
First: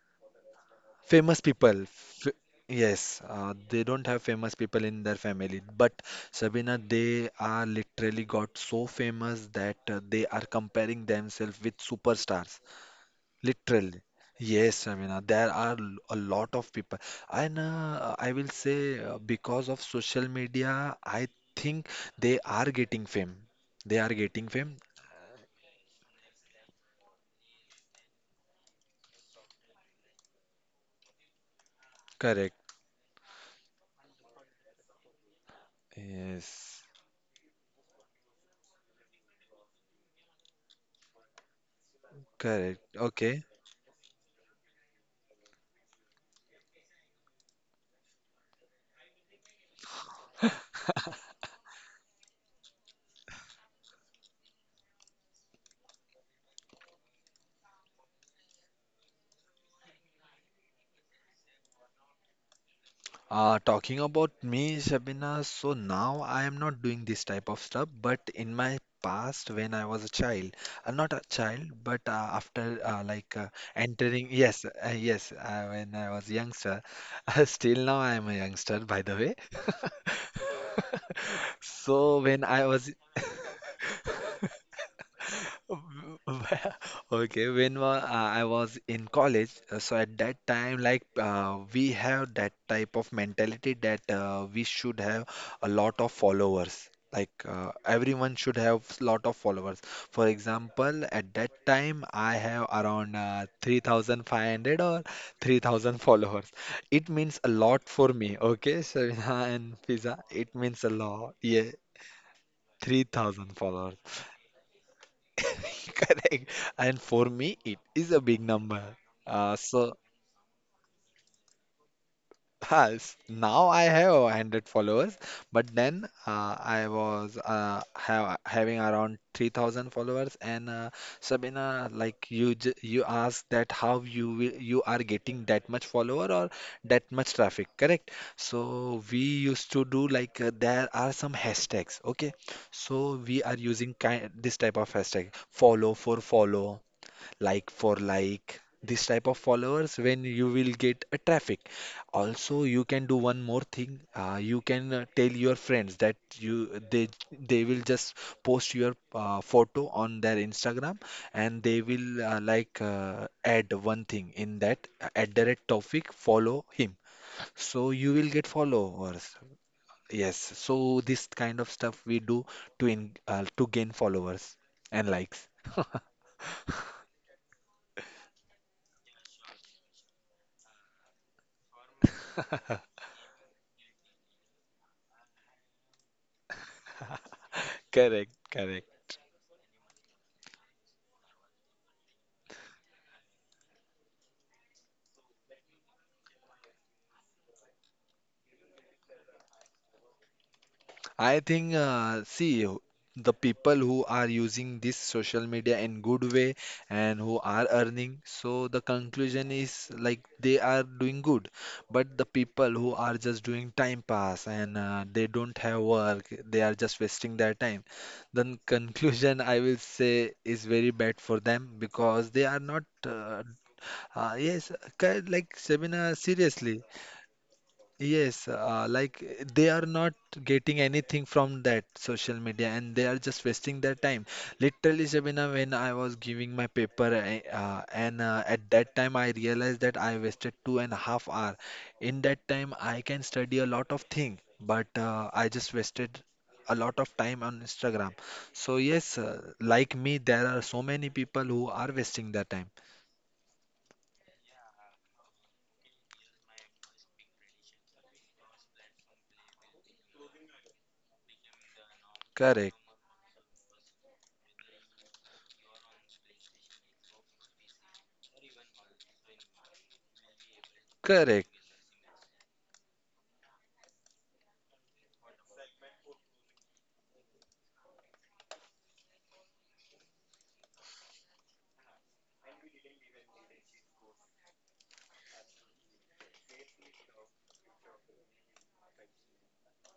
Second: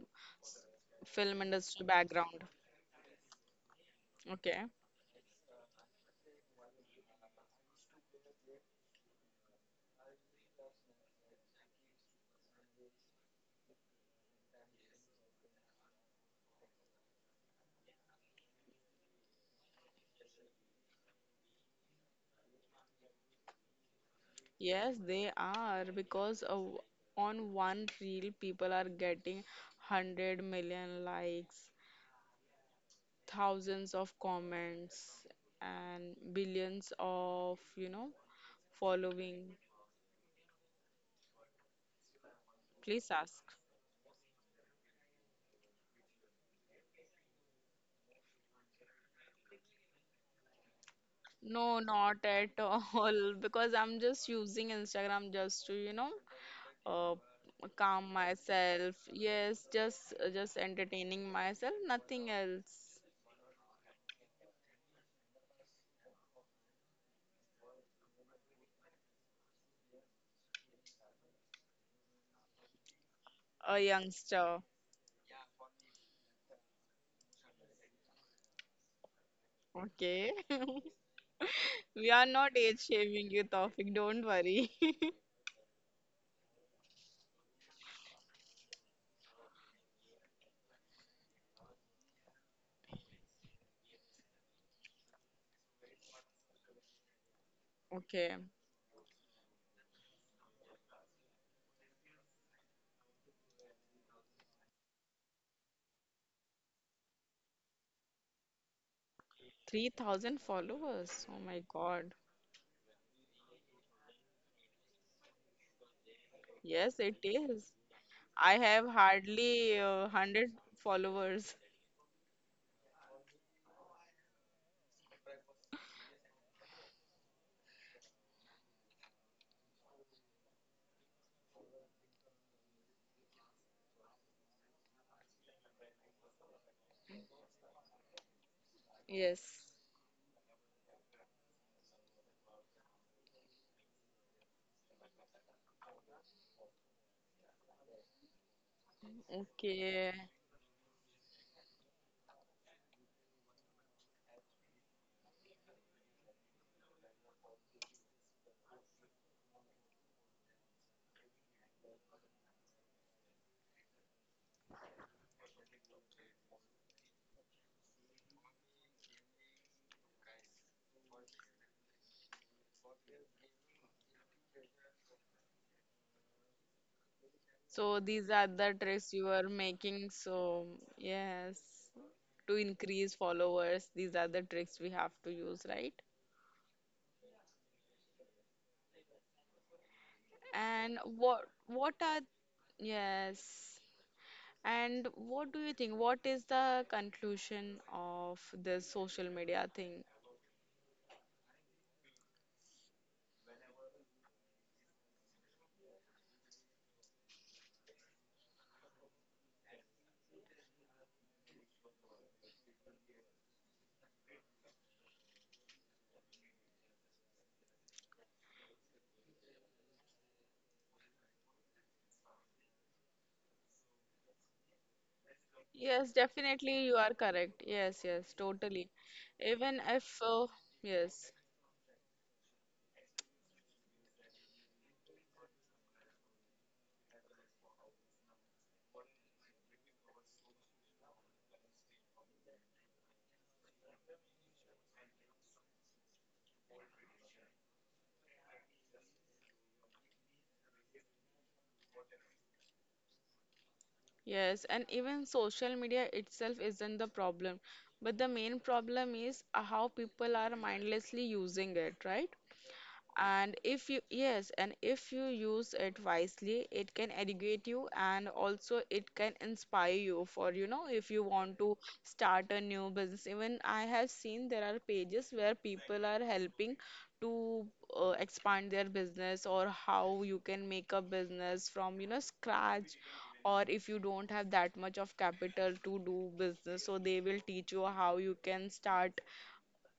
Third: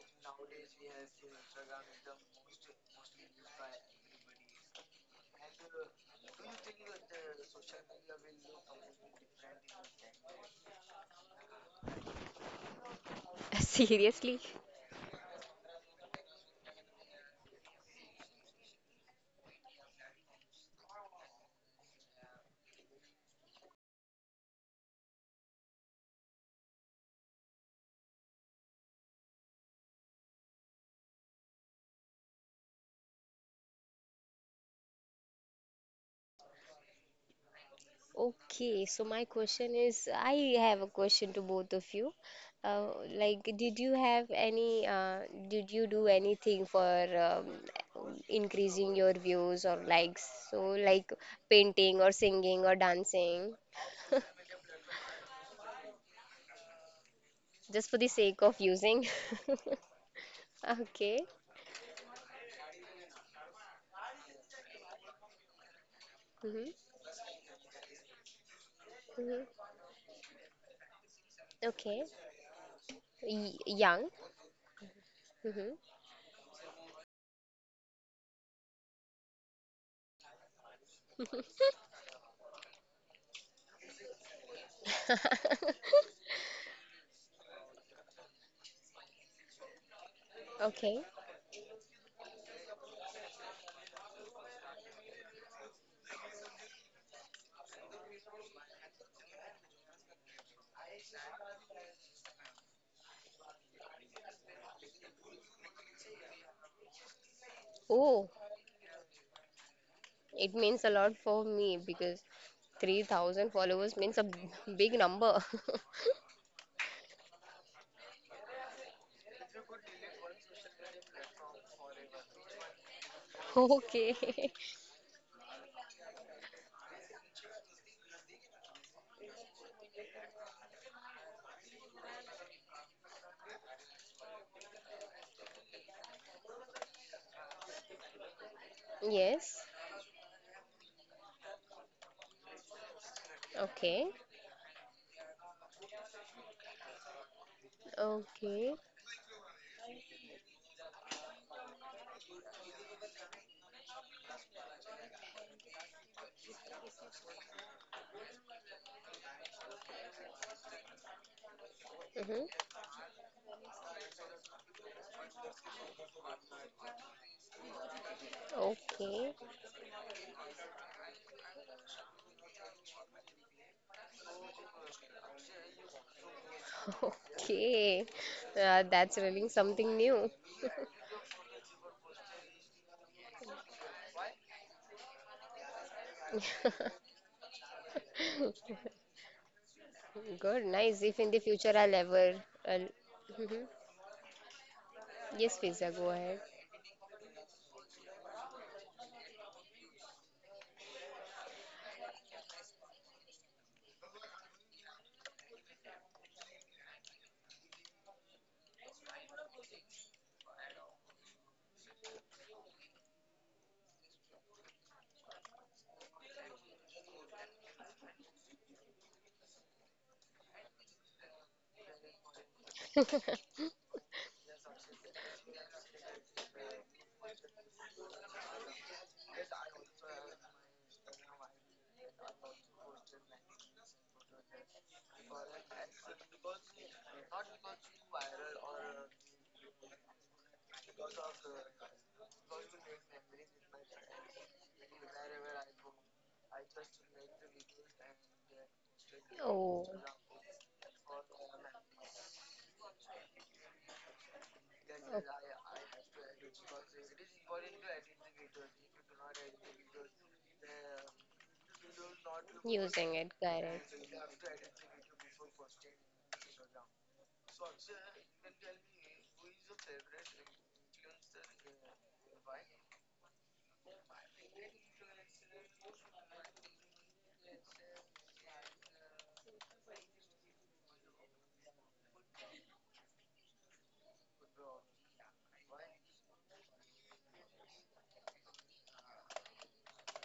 [SPEAKER 2] Famous
[SPEAKER 1] film
[SPEAKER 2] people.
[SPEAKER 1] industry background.
[SPEAKER 2] Yes, they don't have famous
[SPEAKER 1] Okay.
[SPEAKER 2] people in their family, but Sabina, they are literally got so famous that they are comparing themselves with superstars. Literally.
[SPEAKER 3] Seriously?
[SPEAKER 2] Yes, Sabina, there are a lot of people. And I will say, because of social media, I think they are getting fame. They are getting fame.
[SPEAKER 1] Yes, they are because of, on one reel people are getting 100 million likes,
[SPEAKER 2] Correct.
[SPEAKER 1] thousands of comments and
[SPEAKER 2] Yes.
[SPEAKER 1] billions of, you know,
[SPEAKER 3] Okay, so
[SPEAKER 1] following.
[SPEAKER 3] I have a question to both of you. Uh,
[SPEAKER 2] Correct.
[SPEAKER 1] Please
[SPEAKER 3] like,
[SPEAKER 1] ask.
[SPEAKER 2] Okay.
[SPEAKER 3] did you have any, uh, did you do anything for um, increasing your views or likes? So, like,
[SPEAKER 1] No,
[SPEAKER 3] painting or
[SPEAKER 1] not
[SPEAKER 3] singing
[SPEAKER 1] at
[SPEAKER 3] or
[SPEAKER 1] all,
[SPEAKER 3] dancing?
[SPEAKER 1] because I'm just using Instagram just to, uh,
[SPEAKER 3] Just for the
[SPEAKER 1] calm
[SPEAKER 3] sake of using.
[SPEAKER 1] myself. Yes, just
[SPEAKER 3] Okay.
[SPEAKER 1] entertaining myself, nothing else.
[SPEAKER 2] Talking about me, Shabina, so now I
[SPEAKER 3] Mm-hmm.
[SPEAKER 2] am not doing this type of stuff, but in my past,
[SPEAKER 3] Mm-hmm.
[SPEAKER 2] when I was a child, not a child,
[SPEAKER 3] Okay.
[SPEAKER 2] but after like
[SPEAKER 3] Y-
[SPEAKER 1] A
[SPEAKER 3] young.
[SPEAKER 2] entering, yes,
[SPEAKER 1] youngster,
[SPEAKER 2] yes,
[SPEAKER 3] Mm-hmm.
[SPEAKER 2] when I was youngster, still now I am a youngster, by the way.
[SPEAKER 1] okay? We
[SPEAKER 2] So
[SPEAKER 1] are
[SPEAKER 2] when
[SPEAKER 1] not
[SPEAKER 2] I
[SPEAKER 1] age
[SPEAKER 2] was
[SPEAKER 1] shaming you, Taufik, don't worry.
[SPEAKER 2] okay, when I was in college, so at that time,
[SPEAKER 3] Okay.
[SPEAKER 2] like we have that type of mentality that we should have a lot of followers. Like everyone
[SPEAKER 1] Okay,
[SPEAKER 2] should have lot of followers. For example, at that time, I have around 3,500 or 3,000 followers. It means a lot for
[SPEAKER 3] Oh,
[SPEAKER 2] me. Okay, Shavina and Fiza,
[SPEAKER 1] 3,000
[SPEAKER 3] it
[SPEAKER 2] it
[SPEAKER 3] means a
[SPEAKER 2] means a
[SPEAKER 3] lot
[SPEAKER 1] followers.
[SPEAKER 2] lot.
[SPEAKER 3] for
[SPEAKER 1] Oh my
[SPEAKER 3] me,
[SPEAKER 2] Yeah,
[SPEAKER 3] because
[SPEAKER 1] God.
[SPEAKER 3] 3,000
[SPEAKER 2] 3,000
[SPEAKER 3] followers
[SPEAKER 2] followers.
[SPEAKER 3] means a big number.
[SPEAKER 2] Correct. And
[SPEAKER 1] Yes, it
[SPEAKER 2] for me,
[SPEAKER 1] is.
[SPEAKER 2] it is a big
[SPEAKER 1] I have
[SPEAKER 2] number.
[SPEAKER 1] hardly
[SPEAKER 2] So
[SPEAKER 1] 100 followers.
[SPEAKER 2] has now I have
[SPEAKER 3] Okay.
[SPEAKER 2] 100 followers, but then I was having around 3,000 followers. And Sabina, like you asked that how you will, you are getting that much follower or that much traffic, correct? So we
[SPEAKER 1] Yes.
[SPEAKER 3] Yes.
[SPEAKER 2] used to do like there are some hashtags, okay? So we are using
[SPEAKER 3] Okay.
[SPEAKER 2] kind this type of hashtag follow for follow, like for
[SPEAKER 3] Okay.
[SPEAKER 2] like, this type of followers
[SPEAKER 1] Okay.
[SPEAKER 2] when you will get a traffic. Also you can do one more thing. You can tell your friends that you they will just post your photo on their Instagram, and they will
[SPEAKER 3] Mm-hmm.
[SPEAKER 2] like add one thing in that, at the rate Taufik follow him, so you will get
[SPEAKER 3] Okay.
[SPEAKER 2] followers. Yes, so this kind of stuff we do to gain followers and likes.
[SPEAKER 3] Okay.
[SPEAKER 1] So these are the
[SPEAKER 3] That's
[SPEAKER 1] tricks
[SPEAKER 3] really
[SPEAKER 1] you are
[SPEAKER 3] something new.
[SPEAKER 1] making. So yes, to increase followers, these are the tricks we have to use, right?
[SPEAKER 2] Correct, correct.
[SPEAKER 3] Good, nice. If
[SPEAKER 1] And
[SPEAKER 3] in the future
[SPEAKER 1] what
[SPEAKER 3] I'll
[SPEAKER 1] what
[SPEAKER 3] ever.
[SPEAKER 1] are
[SPEAKER 3] I'll. Mhm.
[SPEAKER 1] yes. And
[SPEAKER 3] Yes,
[SPEAKER 1] what do
[SPEAKER 3] Fiza,
[SPEAKER 1] you
[SPEAKER 3] go
[SPEAKER 1] think?
[SPEAKER 3] ahead.
[SPEAKER 1] What is the conclusion of this social media thing?
[SPEAKER 2] I think, see, the people who are using this social media in good way and who are earning, so the conclusion is like they are doing good. But the people who are just doing time pass and they don't have work, they are just wasting their time. Then conclusion I will say is very bad for them because they are not. Yes, like Sabina,
[SPEAKER 1] Yes,
[SPEAKER 2] seriously,
[SPEAKER 1] definitely you are correct. Yes, yes,
[SPEAKER 2] yes,
[SPEAKER 1] totally.
[SPEAKER 2] like they
[SPEAKER 1] Even
[SPEAKER 2] are not
[SPEAKER 1] if,
[SPEAKER 2] getting anything
[SPEAKER 1] yes,
[SPEAKER 2] from that social media and they are just wasting their time. Literally, Shabina, when I was giving my paper, and at that time I realized that I wasted 2.5 hours. In that time, I can study a lot of thing, but I just wasted a lot of time on Instagram. So yes,
[SPEAKER 3] Oh,
[SPEAKER 2] like me, there are so many people who are wasting their time.
[SPEAKER 1] Yes, and even
[SPEAKER 3] okay.
[SPEAKER 1] social media itself isn't the problem, but the main problem is how people are mindlessly using it, right?
[SPEAKER 2] Correct,
[SPEAKER 3] Using it, correct.
[SPEAKER 1] And if you, yes, and if you use it wisely, it can educate you and also it can inspire you for, you know, if you
[SPEAKER 2] correct,
[SPEAKER 1] want to start a new business. Even I have seen there are pages where people are helping to expand their business or how you can make a business from, you know, scratch. Or if you don't have that much of capital to do business, so they will teach you how you can start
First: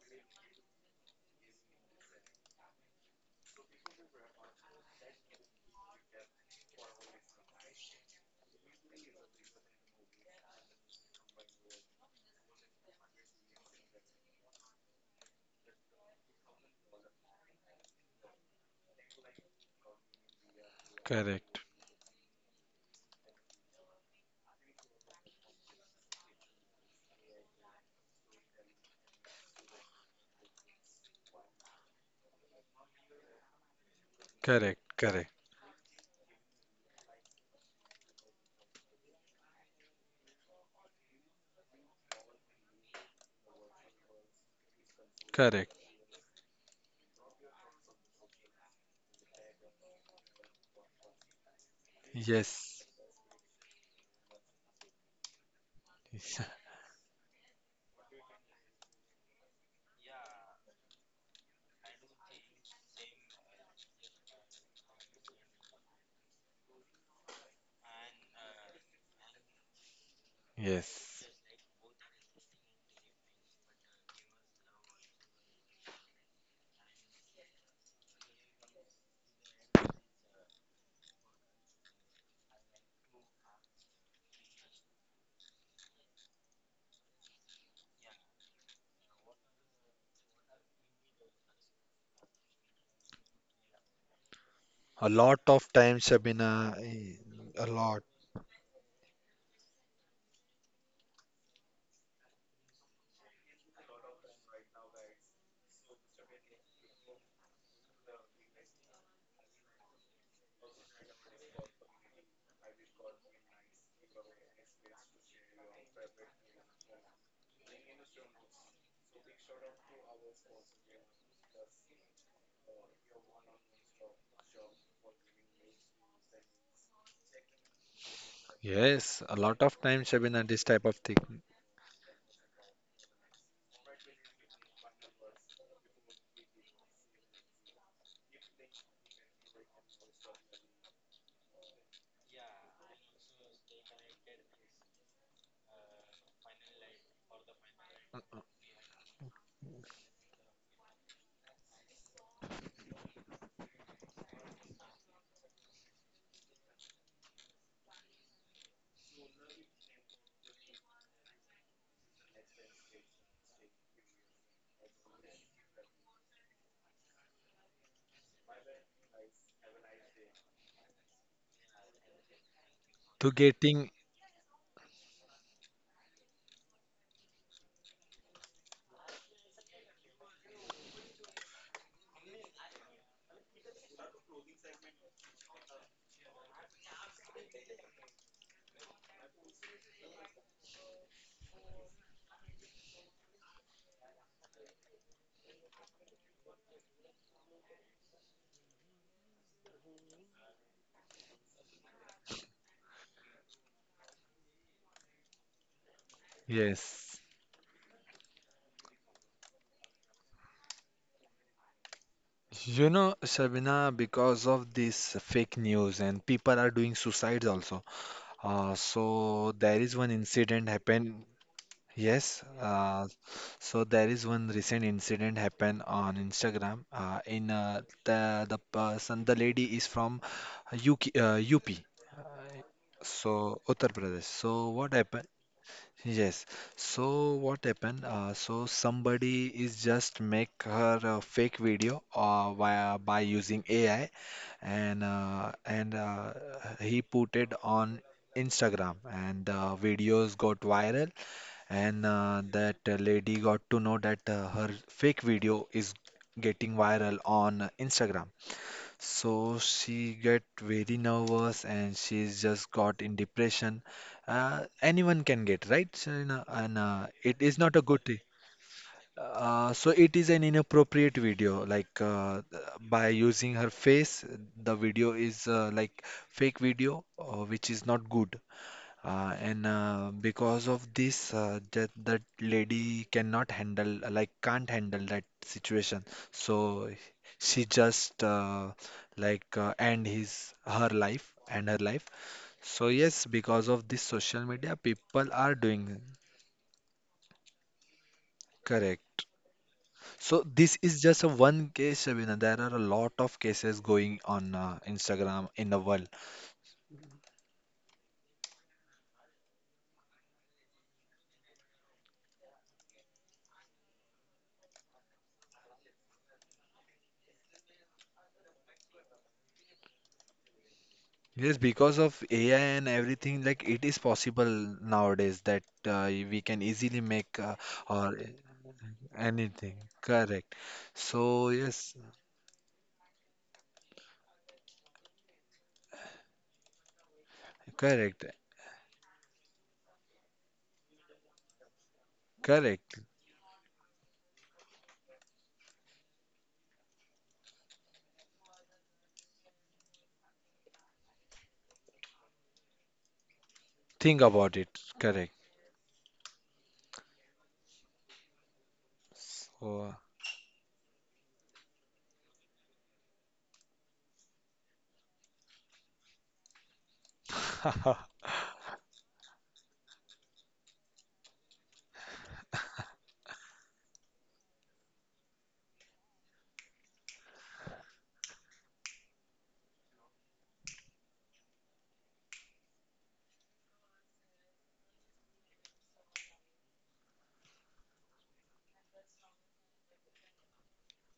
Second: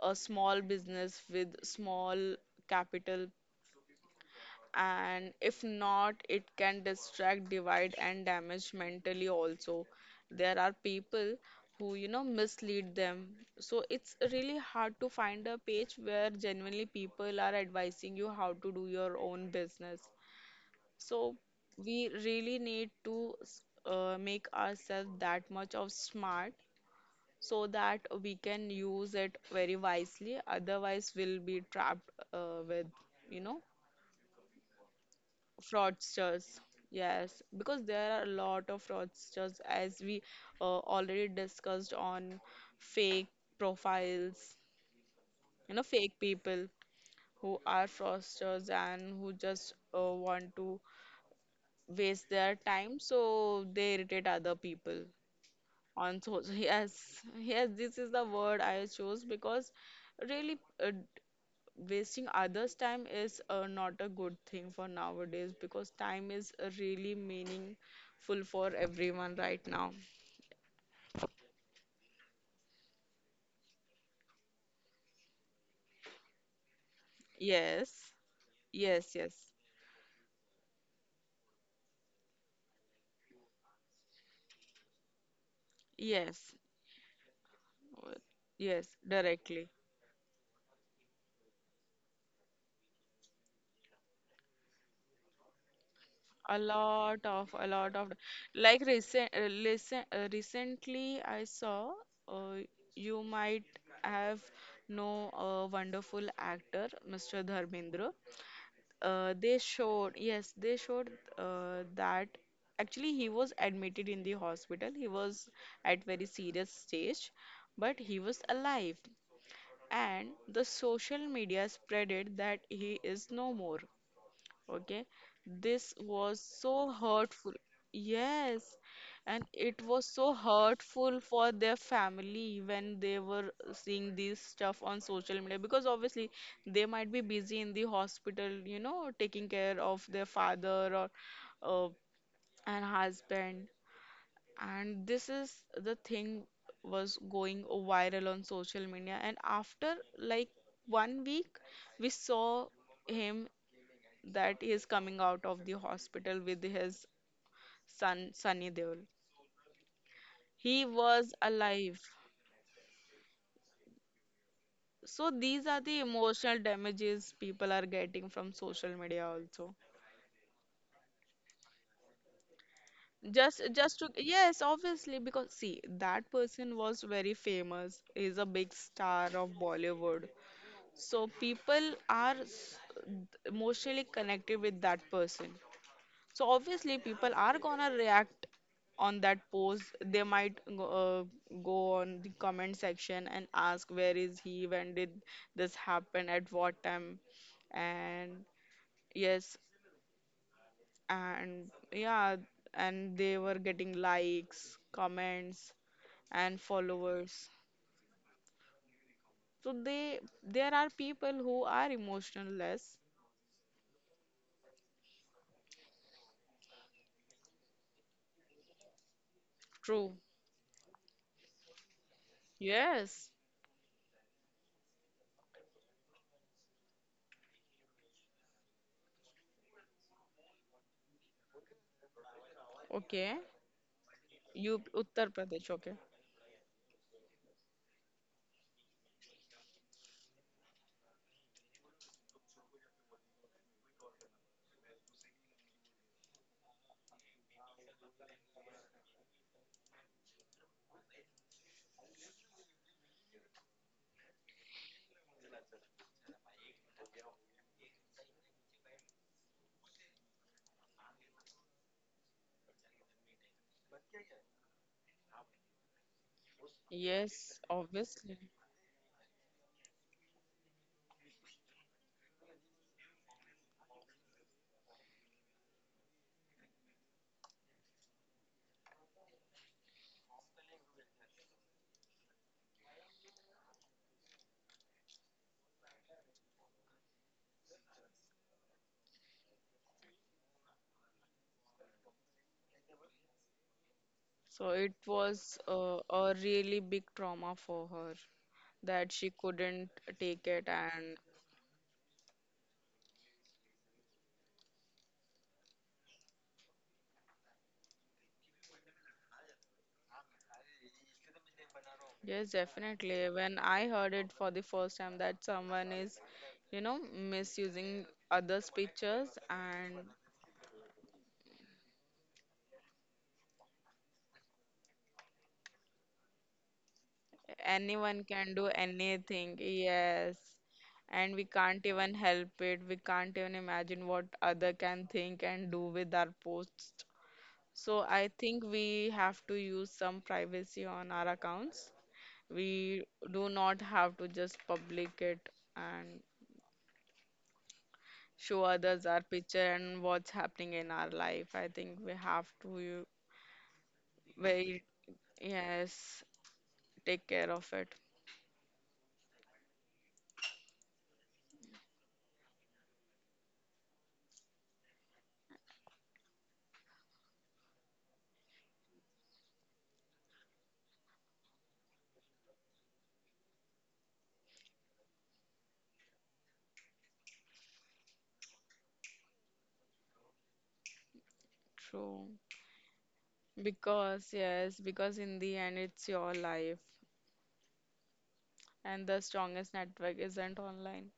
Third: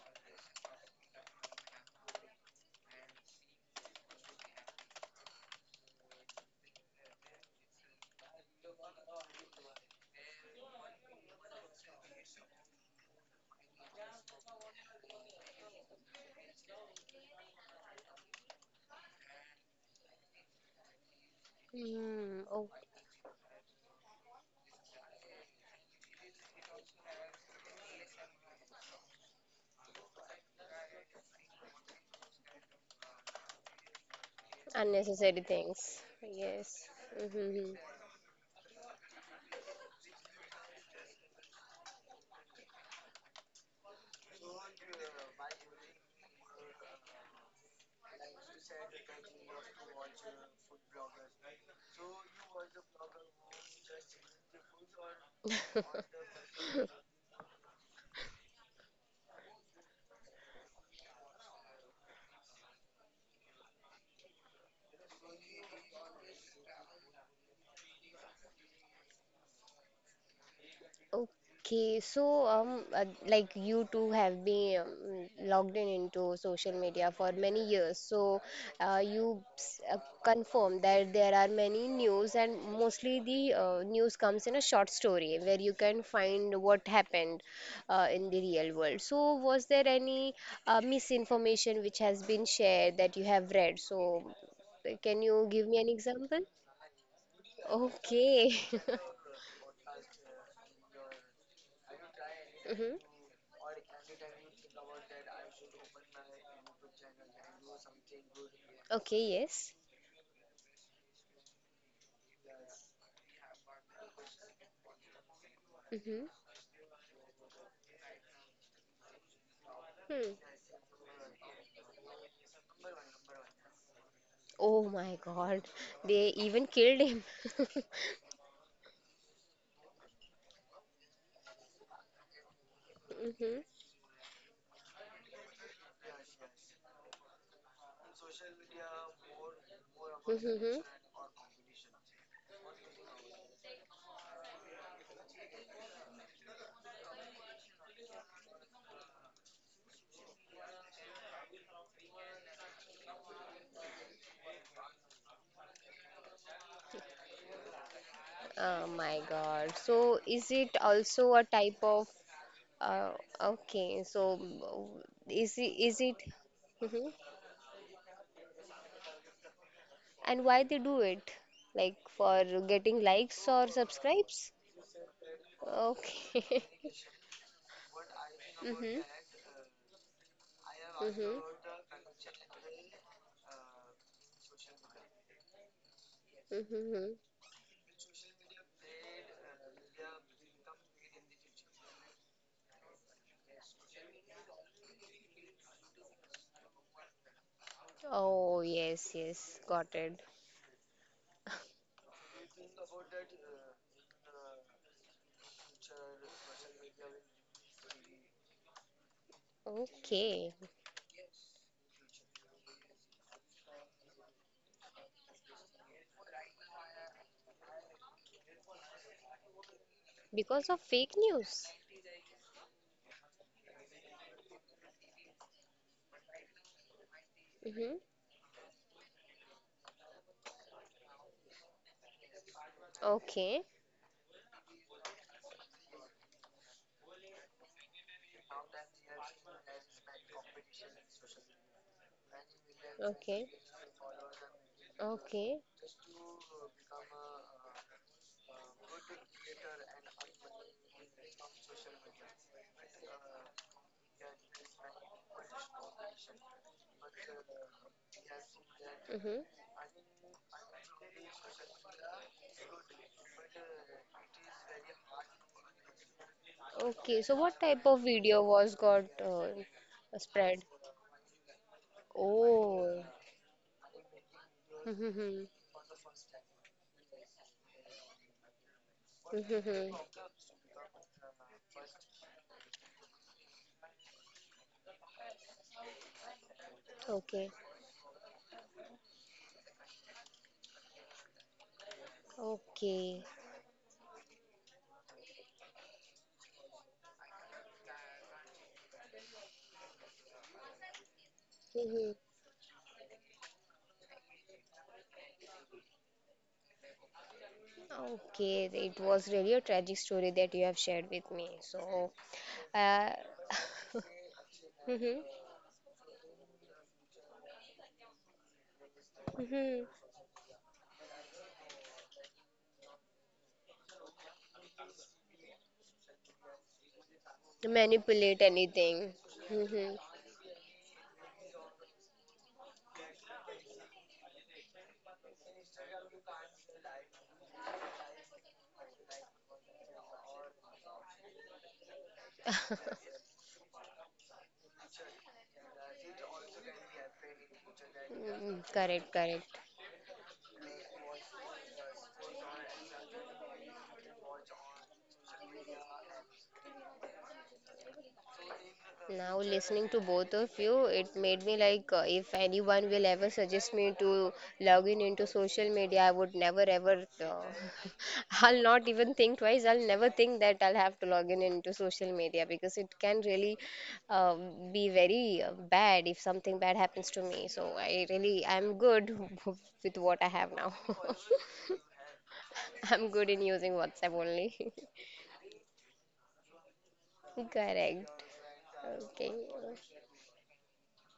[SPEAKER 1] a small business with small capital. And if not, it can distract, divide and damage mentally also. There are people who, you know, mislead them, so it's really hard to find a page where genuinely people are advising you how to do your own business. So
[SPEAKER 2] correct,
[SPEAKER 1] we really
[SPEAKER 3] Oh,
[SPEAKER 1] need to make ourselves that much of smart, so that we can use it very wisely, otherwise we'll be trapped with, you know,
[SPEAKER 2] correct, correct,
[SPEAKER 3] unnecessary things.
[SPEAKER 1] fraudsters.
[SPEAKER 3] Yes.
[SPEAKER 1] Yes,
[SPEAKER 3] Mm-hmm.
[SPEAKER 1] because there are a lot of fraudsters as we already discussed on fake profiles,
[SPEAKER 2] correct.
[SPEAKER 1] you know, fake people who are fraudsters and who just want to waste their
[SPEAKER 2] Yes.
[SPEAKER 1] time, so they irritate other people on social. Yes, yes, this is the word I chose because really, uh, wasting others' time is not a good thing for nowadays, because time is really meaningful for everyone right now.
[SPEAKER 2] Yes.
[SPEAKER 3] Okay, so like, you two have been, logged in into social media for many years.
[SPEAKER 1] Yes,
[SPEAKER 3] So, uh,
[SPEAKER 1] yes, yes,
[SPEAKER 3] you s- uh, confirm that there are many news, and mostly the news comes in a short story, where you can
[SPEAKER 1] yes,
[SPEAKER 3] find what happened
[SPEAKER 1] uh,
[SPEAKER 3] in the real
[SPEAKER 1] yes,
[SPEAKER 3] world. So was
[SPEAKER 1] directly.
[SPEAKER 3] there any misinformation which has been shared that you have read? So
[SPEAKER 2] A
[SPEAKER 3] can
[SPEAKER 2] lot
[SPEAKER 3] you give
[SPEAKER 2] of
[SPEAKER 3] me an
[SPEAKER 2] times,
[SPEAKER 3] example?
[SPEAKER 2] Shabina,
[SPEAKER 1] A
[SPEAKER 2] a
[SPEAKER 1] lot
[SPEAKER 2] lot.
[SPEAKER 1] of,
[SPEAKER 3] Okay.
[SPEAKER 1] like recent, listen, recently I saw uh,
[SPEAKER 3] Hmm.
[SPEAKER 1] you might have know a wonderful actor, Mr. Dharmendra.
[SPEAKER 3] Okay,
[SPEAKER 1] They
[SPEAKER 3] yes.
[SPEAKER 1] showed, yes, they showed that actually he was admitted in the hospital. He was at very
[SPEAKER 3] Mm-hmm.
[SPEAKER 1] serious stage, but he was alive, and
[SPEAKER 3] Hmm.
[SPEAKER 1] the social media spreaded that he is no more. Okay,
[SPEAKER 3] Oh my God.
[SPEAKER 1] this was
[SPEAKER 3] They even
[SPEAKER 1] so
[SPEAKER 3] killed him.
[SPEAKER 1] hurtful. Yes,
[SPEAKER 2] Yes. A
[SPEAKER 1] and
[SPEAKER 2] lot of
[SPEAKER 1] it
[SPEAKER 2] times,
[SPEAKER 1] was so
[SPEAKER 2] Shabina, this type of
[SPEAKER 1] hurtful
[SPEAKER 2] thing.
[SPEAKER 1] for their family when they were
[SPEAKER 3] Hmm.
[SPEAKER 1] seeing this stuff on social media, because obviously they might be busy in the hospital, you know, taking care of their
[SPEAKER 3] Hmm.
[SPEAKER 1] father or uh, and husband. And this is the thing was going viral on social media. And after like 1 week, we saw him that he is coming out of the hospital with his son Sunny
[SPEAKER 3] Oh
[SPEAKER 1] Deol.
[SPEAKER 3] my God. So is it
[SPEAKER 1] He was
[SPEAKER 3] also a type of,
[SPEAKER 1] alive.
[SPEAKER 3] uh, okay, so,
[SPEAKER 1] So
[SPEAKER 3] is
[SPEAKER 1] these
[SPEAKER 3] it
[SPEAKER 1] are
[SPEAKER 3] is
[SPEAKER 1] the
[SPEAKER 3] it
[SPEAKER 1] emotional
[SPEAKER 3] hmm
[SPEAKER 1] damages people are getting from social media also.
[SPEAKER 3] and why they do it? Like, for getting
[SPEAKER 2] To
[SPEAKER 3] likes
[SPEAKER 1] Just
[SPEAKER 3] or
[SPEAKER 2] getting,
[SPEAKER 1] just to
[SPEAKER 3] subscribes?
[SPEAKER 1] yes, obviously, because see, that
[SPEAKER 3] Okay.
[SPEAKER 1] person was very famous. Is a big
[SPEAKER 3] Hmm,
[SPEAKER 1] star of Bollywood. So people are emotionally connected with that person. So
[SPEAKER 3] hmm,
[SPEAKER 1] obviously
[SPEAKER 3] hmm.
[SPEAKER 1] people are gonna react on that post. They might go, go on the comment section and ask where is he, when did this happen, at what time, and
[SPEAKER 3] Oh, yes,
[SPEAKER 1] yes,
[SPEAKER 3] yes, got it.
[SPEAKER 1] and yeah, and they were getting likes, comments, and
[SPEAKER 2] yes.
[SPEAKER 1] followers. So they
[SPEAKER 3] Okay,
[SPEAKER 1] there are people who are emotional
[SPEAKER 2] You
[SPEAKER 1] less.
[SPEAKER 2] know, Shabina, because of this fake news, and people are doing suicides also. So there is one
[SPEAKER 1] True.
[SPEAKER 2] incident
[SPEAKER 3] because of fake
[SPEAKER 2] happened.
[SPEAKER 3] news.
[SPEAKER 2] Yes.
[SPEAKER 1] Yes.
[SPEAKER 2] So there is one recent incident happened on Instagram. In
[SPEAKER 3] Mm-hmm.
[SPEAKER 2] The person, the lady is from UP.
[SPEAKER 1] Okay.
[SPEAKER 2] So
[SPEAKER 3] Okay,
[SPEAKER 2] Uttar Pradesh. So
[SPEAKER 1] You
[SPEAKER 2] what
[SPEAKER 1] Uttar
[SPEAKER 2] happened?
[SPEAKER 1] Pradesh. Okay.
[SPEAKER 2] Yes. So what happened? So somebody is just make her a fake video by
[SPEAKER 3] okay,
[SPEAKER 2] using AI, and uh,
[SPEAKER 3] okay.
[SPEAKER 2] and uh, he put it on Instagram, and videos got viral, and that lady got to know that her fake video is getting viral on Instagram,
[SPEAKER 3] Mm-hmm.
[SPEAKER 2] so she get very nervous and she's just got in depression. Anyone can get, right, Serena? And
[SPEAKER 3] Okay, so
[SPEAKER 2] it
[SPEAKER 3] what
[SPEAKER 2] is
[SPEAKER 1] Yes,
[SPEAKER 2] not a
[SPEAKER 3] type of
[SPEAKER 2] good thing.
[SPEAKER 1] obviously.
[SPEAKER 3] video was got
[SPEAKER 2] So it is an
[SPEAKER 3] spread?
[SPEAKER 2] inappropriate video. Like
[SPEAKER 3] Oh,
[SPEAKER 2] by using her face, the video
[SPEAKER 3] mm-hmm.
[SPEAKER 2] is like fake video, which is not good. And
[SPEAKER 3] Mm-hmm.
[SPEAKER 2] because of this, that that lady cannot handle, like can't handle that situation. So
[SPEAKER 3] Okay,
[SPEAKER 2] she just like end his her life. So
[SPEAKER 3] okay.
[SPEAKER 2] yes, because of this social
[SPEAKER 1] So
[SPEAKER 2] media,
[SPEAKER 1] it
[SPEAKER 2] people
[SPEAKER 1] was
[SPEAKER 2] are doing
[SPEAKER 1] a really big trauma for her that
[SPEAKER 2] correct.
[SPEAKER 1] she couldn't take
[SPEAKER 2] So
[SPEAKER 1] it.
[SPEAKER 2] this is
[SPEAKER 1] And
[SPEAKER 2] just a one case,
[SPEAKER 3] Mm-hmm.
[SPEAKER 2] Shabina. There are a lot of cases going on Instagram in the world.
[SPEAKER 3] Okay, it was really a tragic story that you have shared with me. So,
[SPEAKER 1] yes,
[SPEAKER 3] uh,
[SPEAKER 1] definitely. When I heard it for the first time that someone is, you know, misusing others' pictures
[SPEAKER 3] mm-hmm,
[SPEAKER 1] and
[SPEAKER 2] Yes, because of AI and everything, like it is possible nowadays that we can easily make or
[SPEAKER 1] anyone
[SPEAKER 3] manipulate
[SPEAKER 1] can do
[SPEAKER 3] anything.
[SPEAKER 1] anything.
[SPEAKER 2] anything.
[SPEAKER 3] Mhm.
[SPEAKER 1] Yes.
[SPEAKER 2] Correct.
[SPEAKER 1] And we
[SPEAKER 2] So
[SPEAKER 1] can't
[SPEAKER 2] yes,
[SPEAKER 1] even help it. We can't even imagine what other can think and do with our posts. So
[SPEAKER 2] correct,
[SPEAKER 1] I think we have to use some privacy on our accounts.
[SPEAKER 2] correct.
[SPEAKER 1] We do not have to just public it and show others
[SPEAKER 3] Correct,
[SPEAKER 1] our
[SPEAKER 3] correct.
[SPEAKER 1] picture and what's happening in our life. I think we have to
[SPEAKER 2] Think about it.
[SPEAKER 1] very,
[SPEAKER 2] Correct.
[SPEAKER 1] yes, take care of it.
[SPEAKER 3] Now,
[SPEAKER 2] So,
[SPEAKER 3] listening to both of you, it made me like, if anyone will ever suggest me to log in into social media, I would never ever,
[SPEAKER 2] so
[SPEAKER 3] I'll not even think twice. I'll never think that I'll have to log in into social media, because it can really be very bad if something bad happens to me. So, I'm good with what I have now.
[SPEAKER 1] True.
[SPEAKER 3] I'm good in using WhatsApp
[SPEAKER 1] Because,
[SPEAKER 3] only.
[SPEAKER 1] yes, because in the end, it's your life,
[SPEAKER 3] Correct.
[SPEAKER 1] and the
[SPEAKER 3] Okay.
[SPEAKER 1] strongest network isn't online.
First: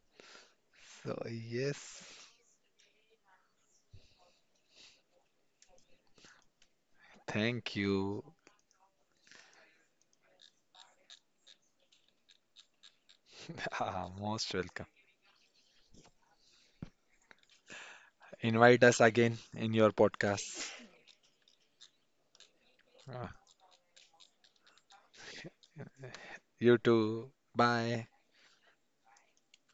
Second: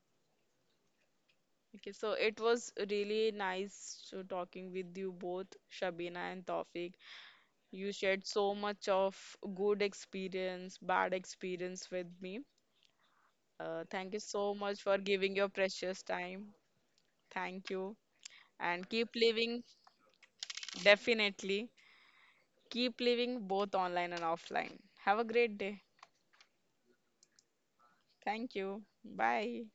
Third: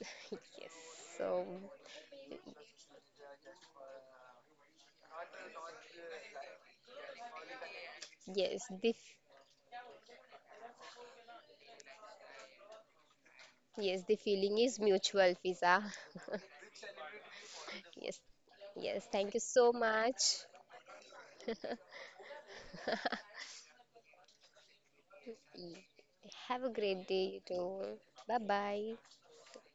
[SPEAKER 3] Yes. So,
[SPEAKER 1] Okay,
[SPEAKER 2] yes,
[SPEAKER 1] so it was really nice to talking with you both, Shabina and Tawfiq.
[SPEAKER 2] thank
[SPEAKER 1] You
[SPEAKER 2] you.
[SPEAKER 1] shared so
[SPEAKER 3] yes,
[SPEAKER 1] much
[SPEAKER 3] the
[SPEAKER 1] of good experience, bad experience with me.
[SPEAKER 3] yes,
[SPEAKER 1] Thank
[SPEAKER 3] the
[SPEAKER 1] you
[SPEAKER 2] Most
[SPEAKER 1] so
[SPEAKER 3] feeling is
[SPEAKER 1] much
[SPEAKER 2] welcome.
[SPEAKER 1] for
[SPEAKER 3] mutual,
[SPEAKER 1] giving your
[SPEAKER 3] Fiza.
[SPEAKER 1] precious time. Thank you.
[SPEAKER 3] Yes.
[SPEAKER 2] Invite
[SPEAKER 1] And
[SPEAKER 2] us
[SPEAKER 3] Yes.
[SPEAKER 1] keep
[SPEAKER 3] Thank
[SPEAKER 2] again
[SPEAKER 3] you
[SPEAKER 1] living,
[SPEAKER 3] so
[SPEAKER 2] in your
[SPEAKER 3] much.
[SPEAKER 2] podcast.
[SPEAKER 1] definitely. Keep
[SPEAKER 2] Ah,
[SPEAKER 1] living both online and offline. Have a great day.
[SPEAKER 3] Y- Have a
[SPEAKER 2] you
[SPEAKER 3] great day,
[SPEAKER 2] too.
[SPEAKER 3] you too.
[SPEAKER 2] Bye.
[SPEAKER 3] Bye
[SPEAKER 1] Thank you.
[SPEAKER 3] bye.
[SPEAKER 1] Bye.